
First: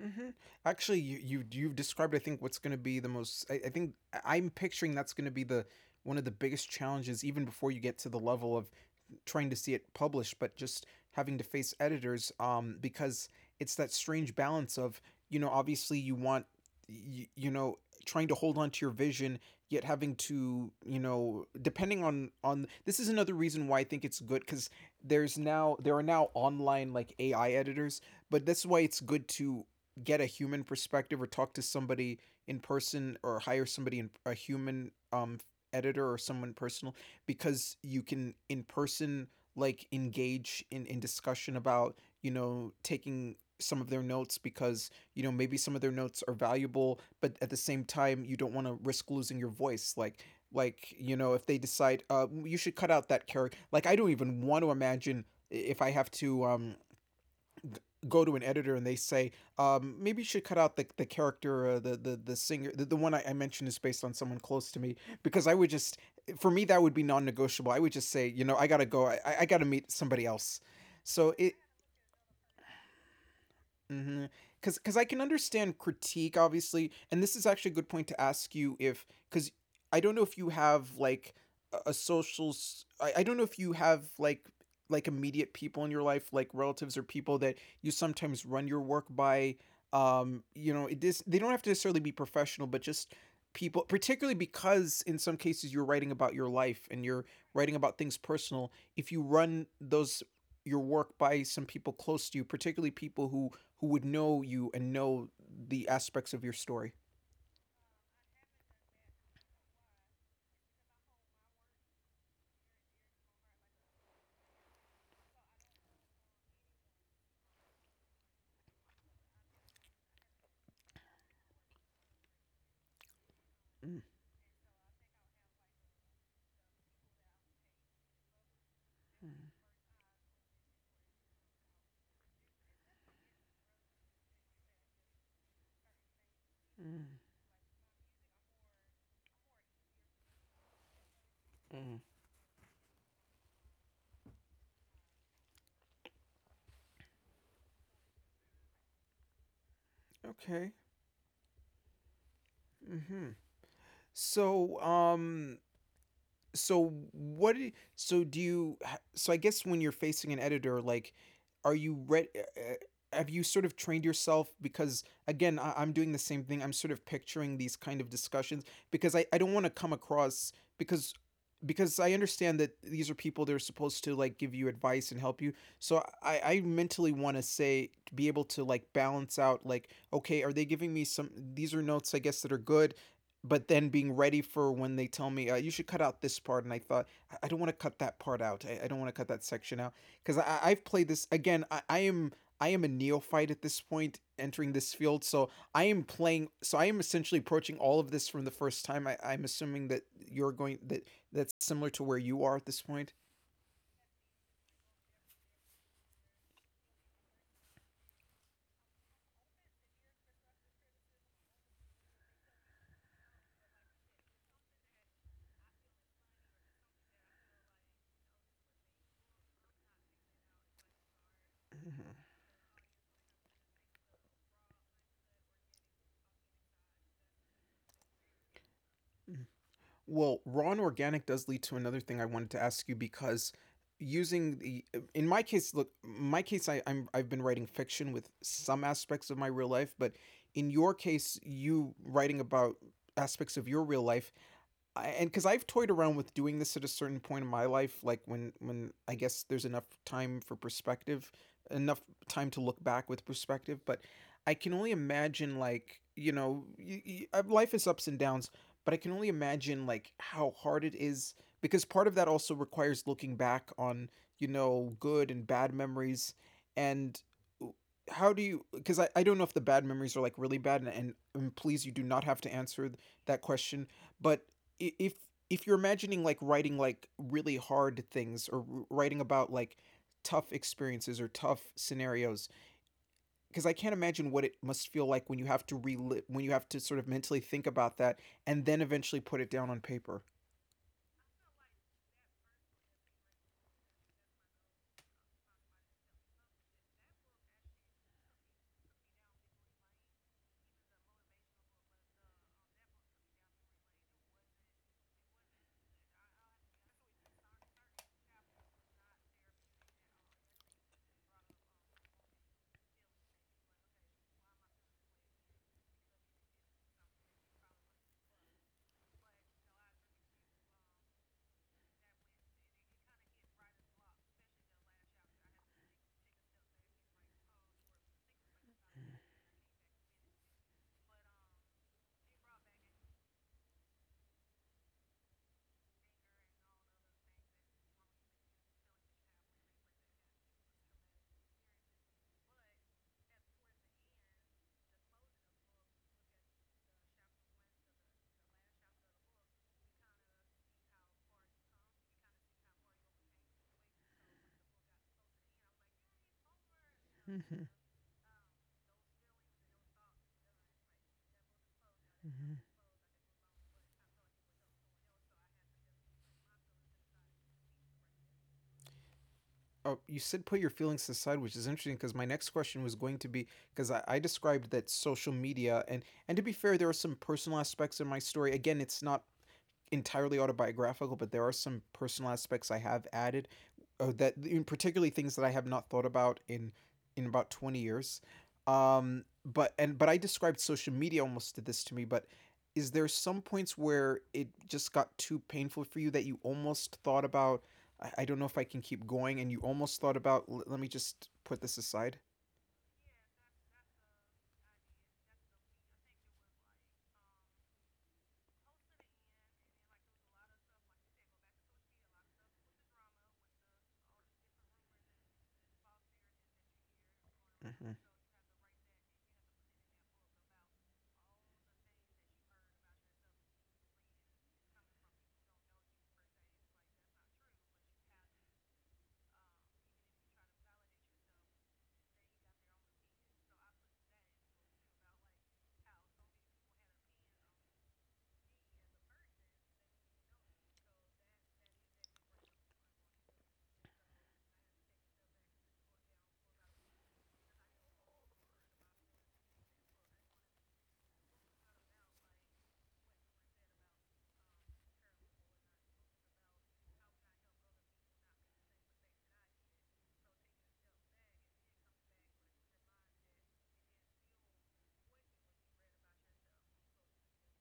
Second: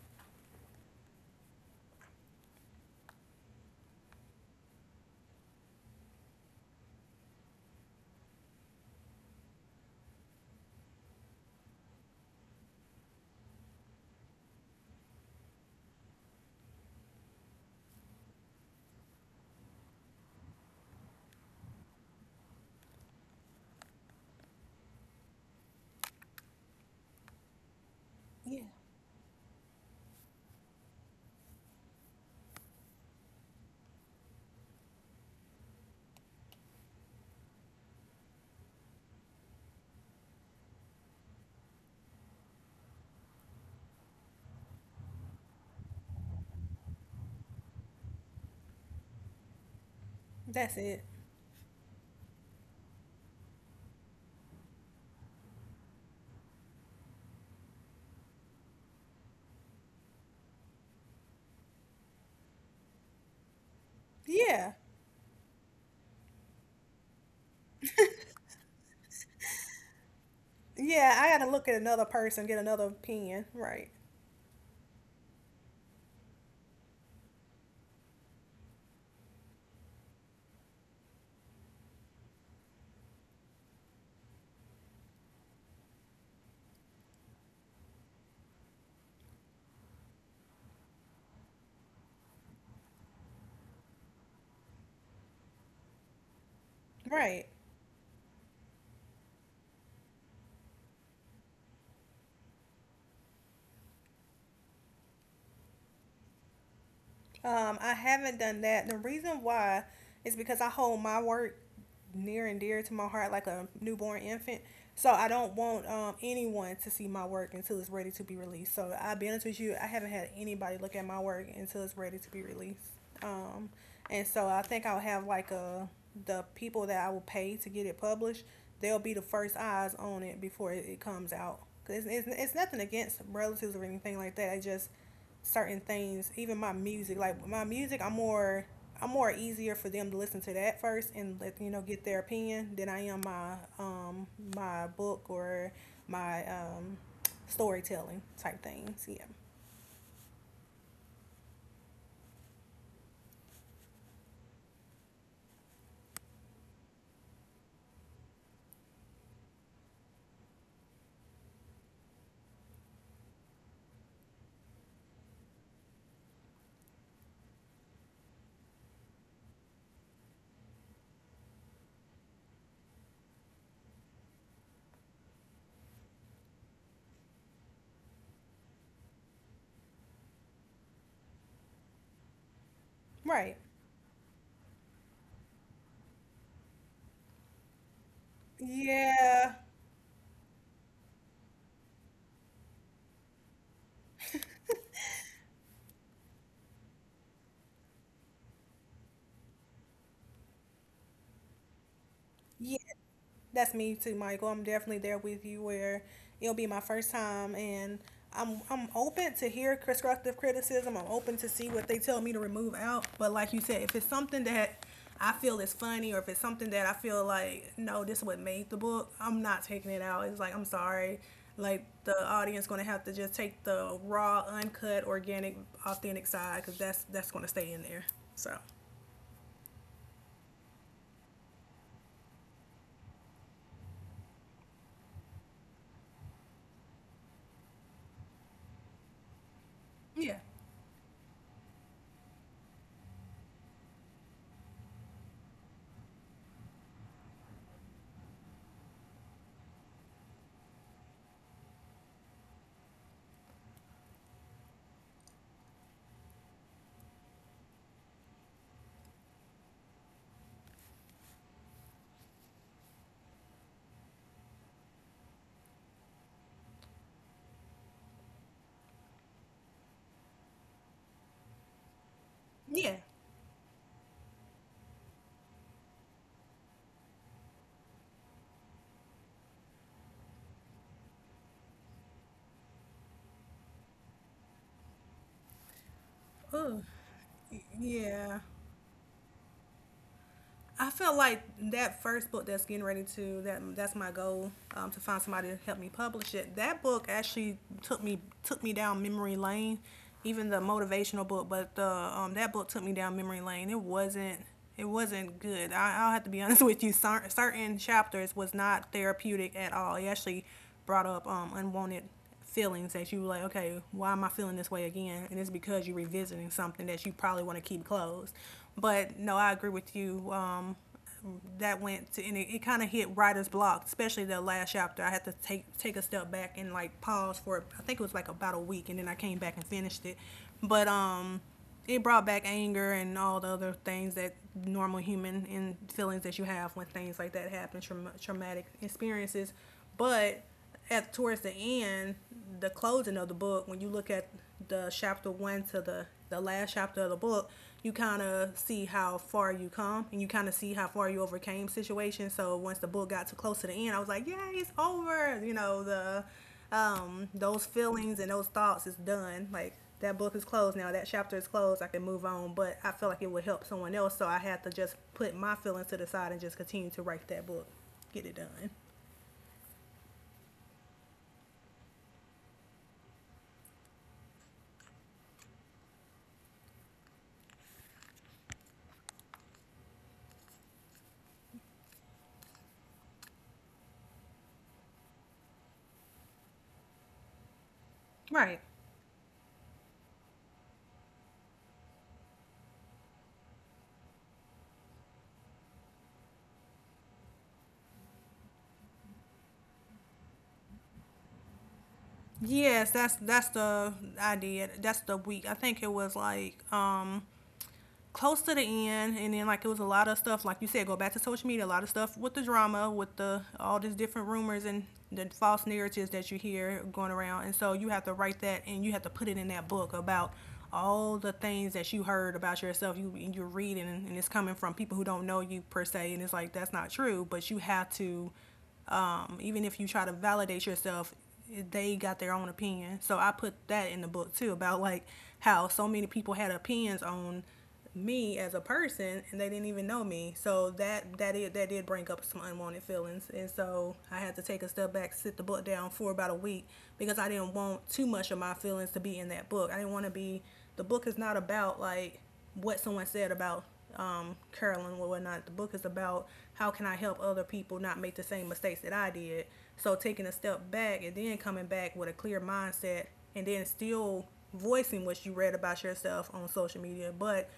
S1: Mm-hmm. Actually, you've described, I think, what's going to be the most, I think I'm picturing, that's going to be the one of the biggest challenges, even before you get to the level of trying to see it published, but just having to face editors, because it's that strange balance of, you know, obviously you want, you know, trying to hold on to your vision, yet having to, you know, depending on this. Is another reason why I think it's good, because there are now online like AI editors, but
S2: Yeah,
S1: that's why it's good to get a human perspective, or talk to somebody in person, or hire somebody, in a human editor or someone personal, because you can, in person, like engage in discussion about, you know, taking some of their notes, because you know maybe some of their notes are valuable, but at the same time you don't want to risk losing your voice, like
S2: that's
S1: like
S2: it.
S1: you know, if they decide, uh, you should cut out that character. Like, I don't even want to imagine if I have to, go to an editor and they say, maybe you should cut out the character, the singer, the one I mentioned, is based on someone close
S2: Yeah,
S1: to me, because I would just, for me, that would be non negotiable. I would just say, you know, I got to go, I got to meet somebody else.
S2: yeah. I
S1: So
S2: got to
S1: it,
S2: look at another person, get another opinion. Right,
S1: Mm-hmm. Cause I can understand critique, obviously, and this is actually a good point to ask you if, cause I don't know if you have like a social, I don't know if you have like immediate people in your life, like relatives or people that you sometimes run your work by. You know, it is, they don't have to necessarily be professional, but just people, particularly because in some cases you're writing about your life, and you're
S2: right.
S1: writing about things personal. If you run those your work by some people close to you, particularly people who would know you and know the aspects of your story.
S2: I haven't done that. The reason why is because I hold my work near and dear to my heart like a newborn infant. So I don't want anyone to see my work until it's ready to be released. So I'll be honest with you, I haven't had anybody look at my work until it's ready to be released. Um,
S1: Mm.
S2: and so I think I'll have like a the people that I will pay to get it published. They'll be the first eyes on it before it comes out. 'Cause it's nothing against relatives or anything like that. I just certain things, even my
S1: Mm.
S2: music. Like my music, I'm more easier for them to listen to that first and let you know
S1: Mm.
S2: get their opinion than I am my my book or my storytelling type things. Yeah.
S1: Okay. Mm-hmm. So, so I guess when you're facing an editor, like, are you ready? Have you sort of trained yourself, because again I'm doing the same thing, I'm sort of picturing these kind of discussions, because I don't want to come across, because because I understand that these are people that are supposed to like give you advice and help you. So I mentally want to say, to be able to like balance out like, okay, are they giving me some, these are notes I guess that are good,
S2: Right.
S1: but then being ready for when they tell me, you should cut out this part, and I thought, I don't want to cut that part out. I don't want to cut that
S2: Yeah.
S1: section out, because I have played this. Again, I am a neophyte at this point entering this field, so I am essentially approaching all of this from the first time. I'm assuming that you're going that that's similar to where you are at this
S2: Yeah.
S1: point.
S2: That's me too, Michael. I'm definitely there with you where it'll be my first time and I'm open to hear constructive criticism. I'm open to see what they tell me to remove out. But like you said, if it's something that I feel is funny or if it's something that I feel like no, this is what made the book, I'm not taking it out. It's like I'm sorry. Like
S1: Mhm.
S2: the audience gonna have to just take the raw, uncut, organic, authentic side because that's gonna stay in there. So
S1: Well, raw and organic does lead to another thing I wanted to ask you, because using the in my case, I've been writing fiction with some aspects of my real life, but
S2: yeah,
S1: in your case, you writing about aspects of your real life. And because I've toyed around with doing this at a certain point in my life, like when I guess there's enough time for perspective, enough time to look back with perspective. But I can only imagine, like, y y life is ups and downs, but I can only imagine like how hard it is, because part of that also requires looking back on good and bad memories, and w- how do you? Because I don't know if the bad memories are like really bad, and please, you do not have to answer
S2: yeah,
S1: that question, but i- if if you're imagining like writing like really hard things, or writing about like tough experiences or tough scenarios, because I can't imagine what it must feel like when you have to relive, when you have to
S2: ugh,
S1: sort of mentally think about that
S2: yeah.
S1: and then eventually put it down on paper.
S2: I felt like that first book that's getting ready to that's my goal to find somebody to help me publish it. That book actually took me down memory lane, even the motivational book. But the that book took me down memory lane. It wasn't good. I'll have to be honest with you. Certain chapters was not therapeutic at all. It actually brought up unwanted feelings that you were like, okay, why am I feeling this way again? And it's because you're revisiting something that you probably want to keep closed. But no, I agree with you. That went to, and it kind of hit writer's block, especially the last chapter. I had to take a step back and like pause for I think it was like about a week, and then I came back and finished it. But it brought back anger and all the other things that normal human and feelings that you have when things like that happen, trauma, traumatic experiences. But at towards the end, the closing of the book, when you look at the chapter one to the last chapter of the book, you kind of see how far you come and you kind of see how far you overcame situations. So once the book got too close to the end, I was like, yeah, it's over. You know the
S1: Mm-hmm.
S2: those feelings and those thoughts is done. Like that book is closed now. That chapter is closed. I can move
S1: Mm-hmm.
S2: on, but I feel like it would help someone else. So I had to just put my feelings to the side and just continue to write that book, get it done.
S1: Oh, you said put your feelings aside, which is interesting, because my next question was going to be, because I described that social media and to be fair, there are some personal aspects in my story. Again, it's not entirely autobiographical, but there are some personal aspects I have added, that, in particularly things that I have not thought about in about 20 years.
S2: Right.
S1: But I described social media almost did this to me. But is there some points where it just got too painful for you, that you almost thought about, I don't know if I can keep going, and you almost thought about, Let me just put this aside.
S2: Yes, that's the idea. That's the week. I think it was like close to the end and then like it was a lot of stuff like you said go back to social media, a lot of stuff with the drama with the all these different rumors and the false narratives that you hear going around, and so you
S1: Mm-hmm.
S2: have to write that and you have to put it in that book about all the things that you heard about yourself, you and you're reading and it's coming from people who don't know you per se, and it's like that's not true but you have to, even if you try to validate yourself, they got their own opinion, so I put that in the book too about like how so many people had opinions on me as a person and they didn't even know me, so that did bring up some unwanted feelings, and so I had to take a step back, sit the book down for about a week, because I didn't want too much of my feelings to be in that book. I didn't want to be, the book is not about like what someone said about Carolyn or whatnot. The book is about how can I help other people not make the same mistakes that I did. So taking a step back and then coming back with a clear mindset and then still voicing what you read about yourself on social media, but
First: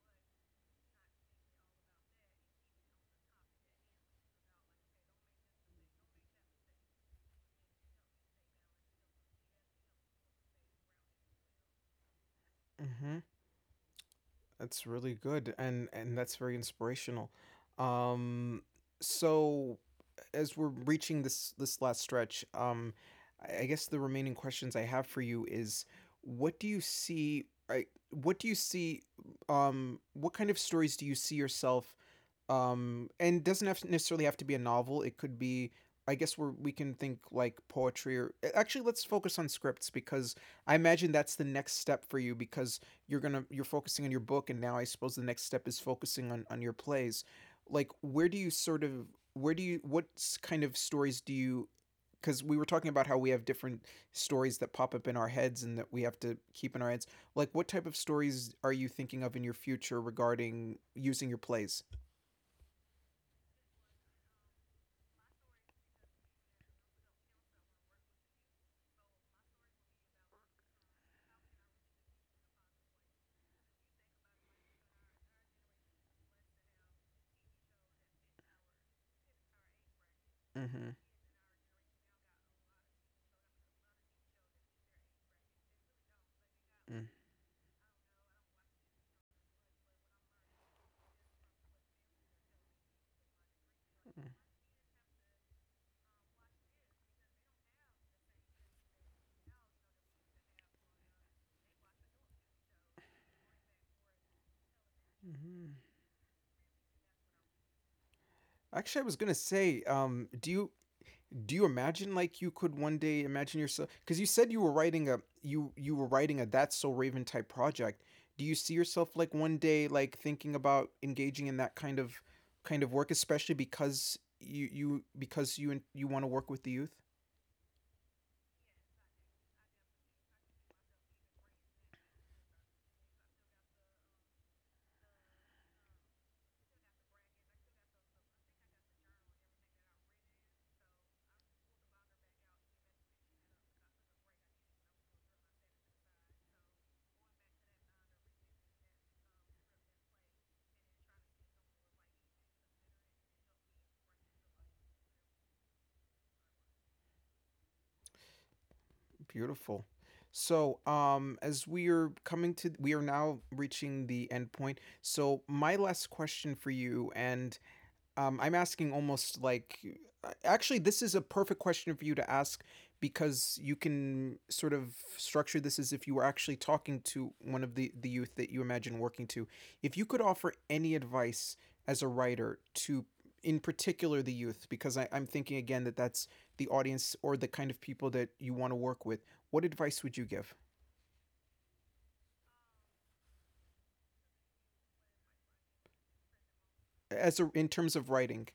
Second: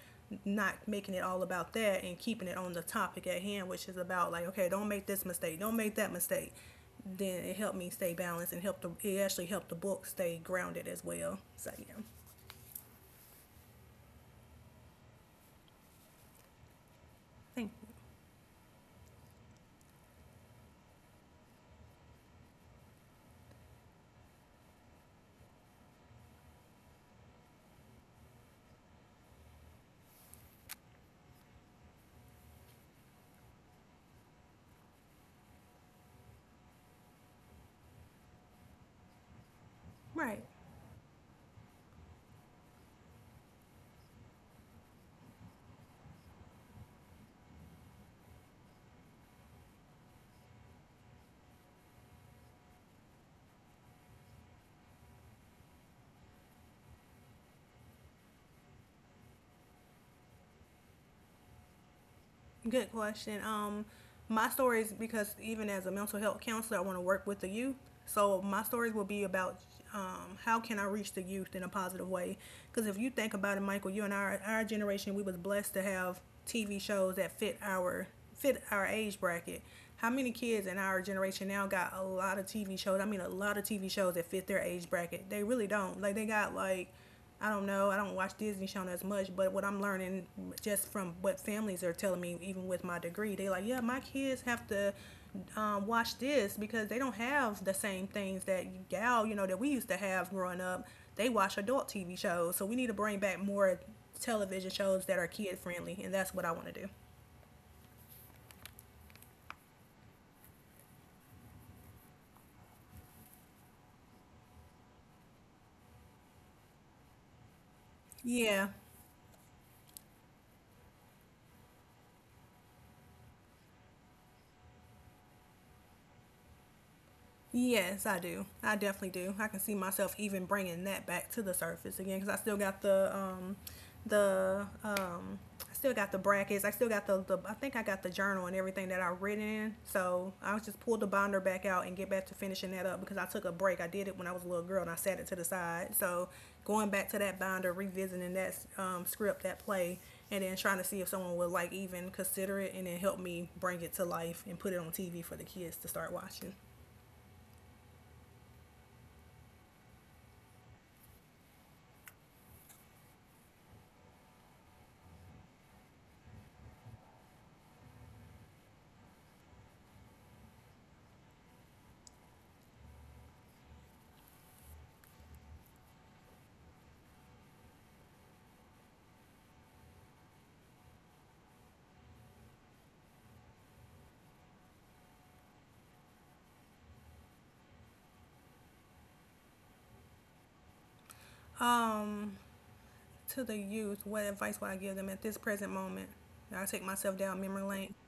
S2: not making it all about that and keeping it on the topic at hand, which is about like, okay, don't make this mistake, don't make that mistake. Then it helped me stay balanced and helped the it actually helped the book stay grounded as well. So yeah.
S1: Mm-hmm. That's really good, and that's very inspirational.
S2: Thank
S1: Um so, as we're reaching this last stretch, I guess the remaining questions I have for you is, what do you see I what do you see, what kind of stories do you see yourself, and doesn't have necessarily have to be a novel, it could be, I guess, we can think like poetry. Or actually, let's focus on scripts, because
S2: right.
S1: I imagine that's the next step for you, because you're focusing on your book, and now I suppose the next step is focusing on your plays. Like, where do you what s- kind of stories do you, because we were talking about how we have different stories that pop up in our heads and that we have to keep in our heads. Like, what type of stories are you thinking of in your future regarding using your plays?
S2: Good question. My stories, because even as a mental health counselor, I want to work with the youth. So my stories will be about how can I reach the youth in a positive way? Because if you think about it, Michael, you and our generation, we was blessed to have TV shows that fit our age bracket. How many
S1: Hmm.
S2: kids in our generation now got a lot of TV shows? I mean, a lot of TV shows that fit their age bracket. They really don't. Like they got like I don't know. I don't watch Disney Channel as much, but what I'm learning just from what families are telling me, even with my degree, they like, yeah, my
S1: Mm-hmm.
S2: kids have to watch this because they don't have the same things that y'all, you know, that we used to have growing up. They watch adult TV shows, so we need to bring back more television shows that are kid friendly, and that's what I want to do.
S1: Actually, I was gonna say, do you imagine, like, you could one day imagine yourself? Because you said you were writing a That's So Raven type project. Do you see
S2: Yeah.
S1: yourself like one day like thinking about engaging in that kind of work, especially because you want to work with the youth?
S2: Yes, I do. I definitely do. I can see myself even bringing that back to the surface again because I still got the I still got the brackets. I still got the I think I got the journal and everything that I read in. So I was just pull the binder back out and get back to finishing that up because I took a break. I did it when I was a little girl and I set it to the side. So going back to that binder, revisiting that script, that play, and then trying to see if someone would like even consider it and then help me bring it to life and put it on TV for the kids to start watching.
S1: Beautiful. So, as we are coming to, we are now reaching the end point. So, my last question for you, and I'm asking almost like, actually, this is a perfect question for you to ask, because you can sort of structure this as if you were actually talking to one of the youth that you imagine working to. If you could offer any advice as a writer to, in particular, the youth, because I'm thinking again that that's the audience or the kind of people that you want to work with, what advice would you give?
S2: Um, to the youth, what advice would I give them at this present moment? Now, I take myself
S1: In
S2: down
S1: terms
S2: memory
S1: of
S2: lane.
S1: writing,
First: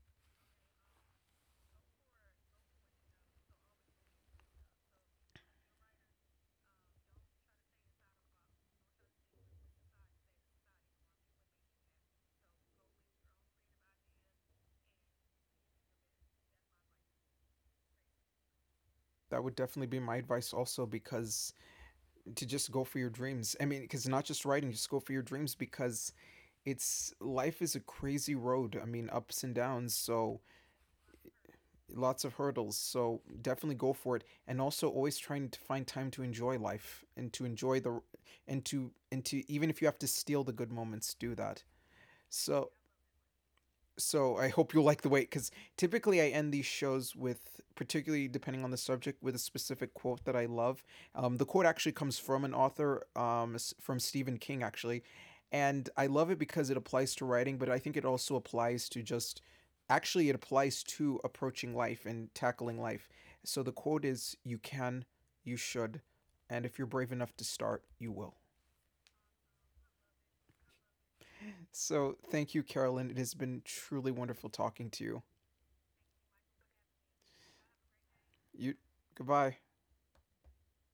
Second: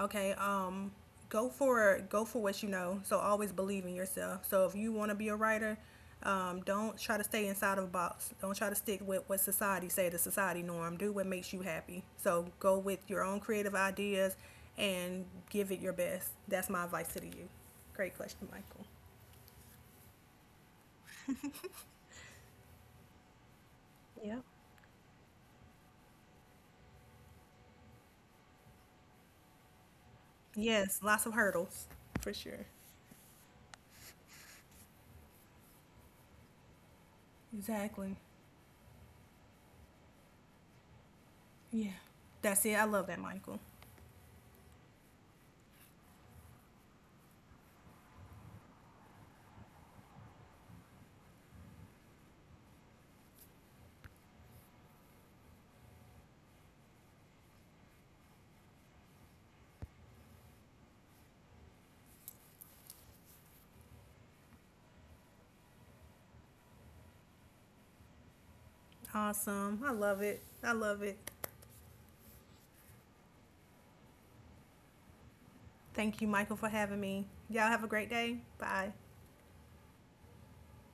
S2: Okay, go for what you know. So always believe in yourself. So if you want to be a writer, don't try to stay inside of a box. Don't try to stick with what society say the society norm. Do what makes you happy. So go with your own creative ideas and give it your best. That's my advice to the youth. Great question, Michael.
S1: that would definitely be my advice also, because to just go for your dreams. I mean, because not
S2: Yeah.
S1: just writing, just go for your dreams, because it's life is a crazy road. I mean, ups and downs, so
S2: Yes, lots of hurdles
S1: lots
S2: for
S1: of
S2: sure.
S1: hurdles. So definitely go for it, and also always trying to find time to enjoy life and to enjoy the
S2: Exactly.
S1: and to even if you have to steal the good moments, do that.
S2: Yeah. That's
S1: So
S2: it. I love that, Michael.
S1: so I hope you'll like the wait, because typically I end these shows with, particularly depending on the subject, with a specific quote that I love. The quote actually comes from an author, from Stephen King, actually. And I love it because it applies to writing, but I think it also applies to actually, it applies to approaching life and tackling life. So the quote is, you can, you should, and if you're brave enough to start, you will.
S2: Awesome. I love it. I love it.
S1: So thank you, Carolyn. It has been truly wonderful talking to you.
S2: Thank you, Michael, for having me. Y'all have a great day.
S1: You,
S2: Bye.
S1: Goodbye.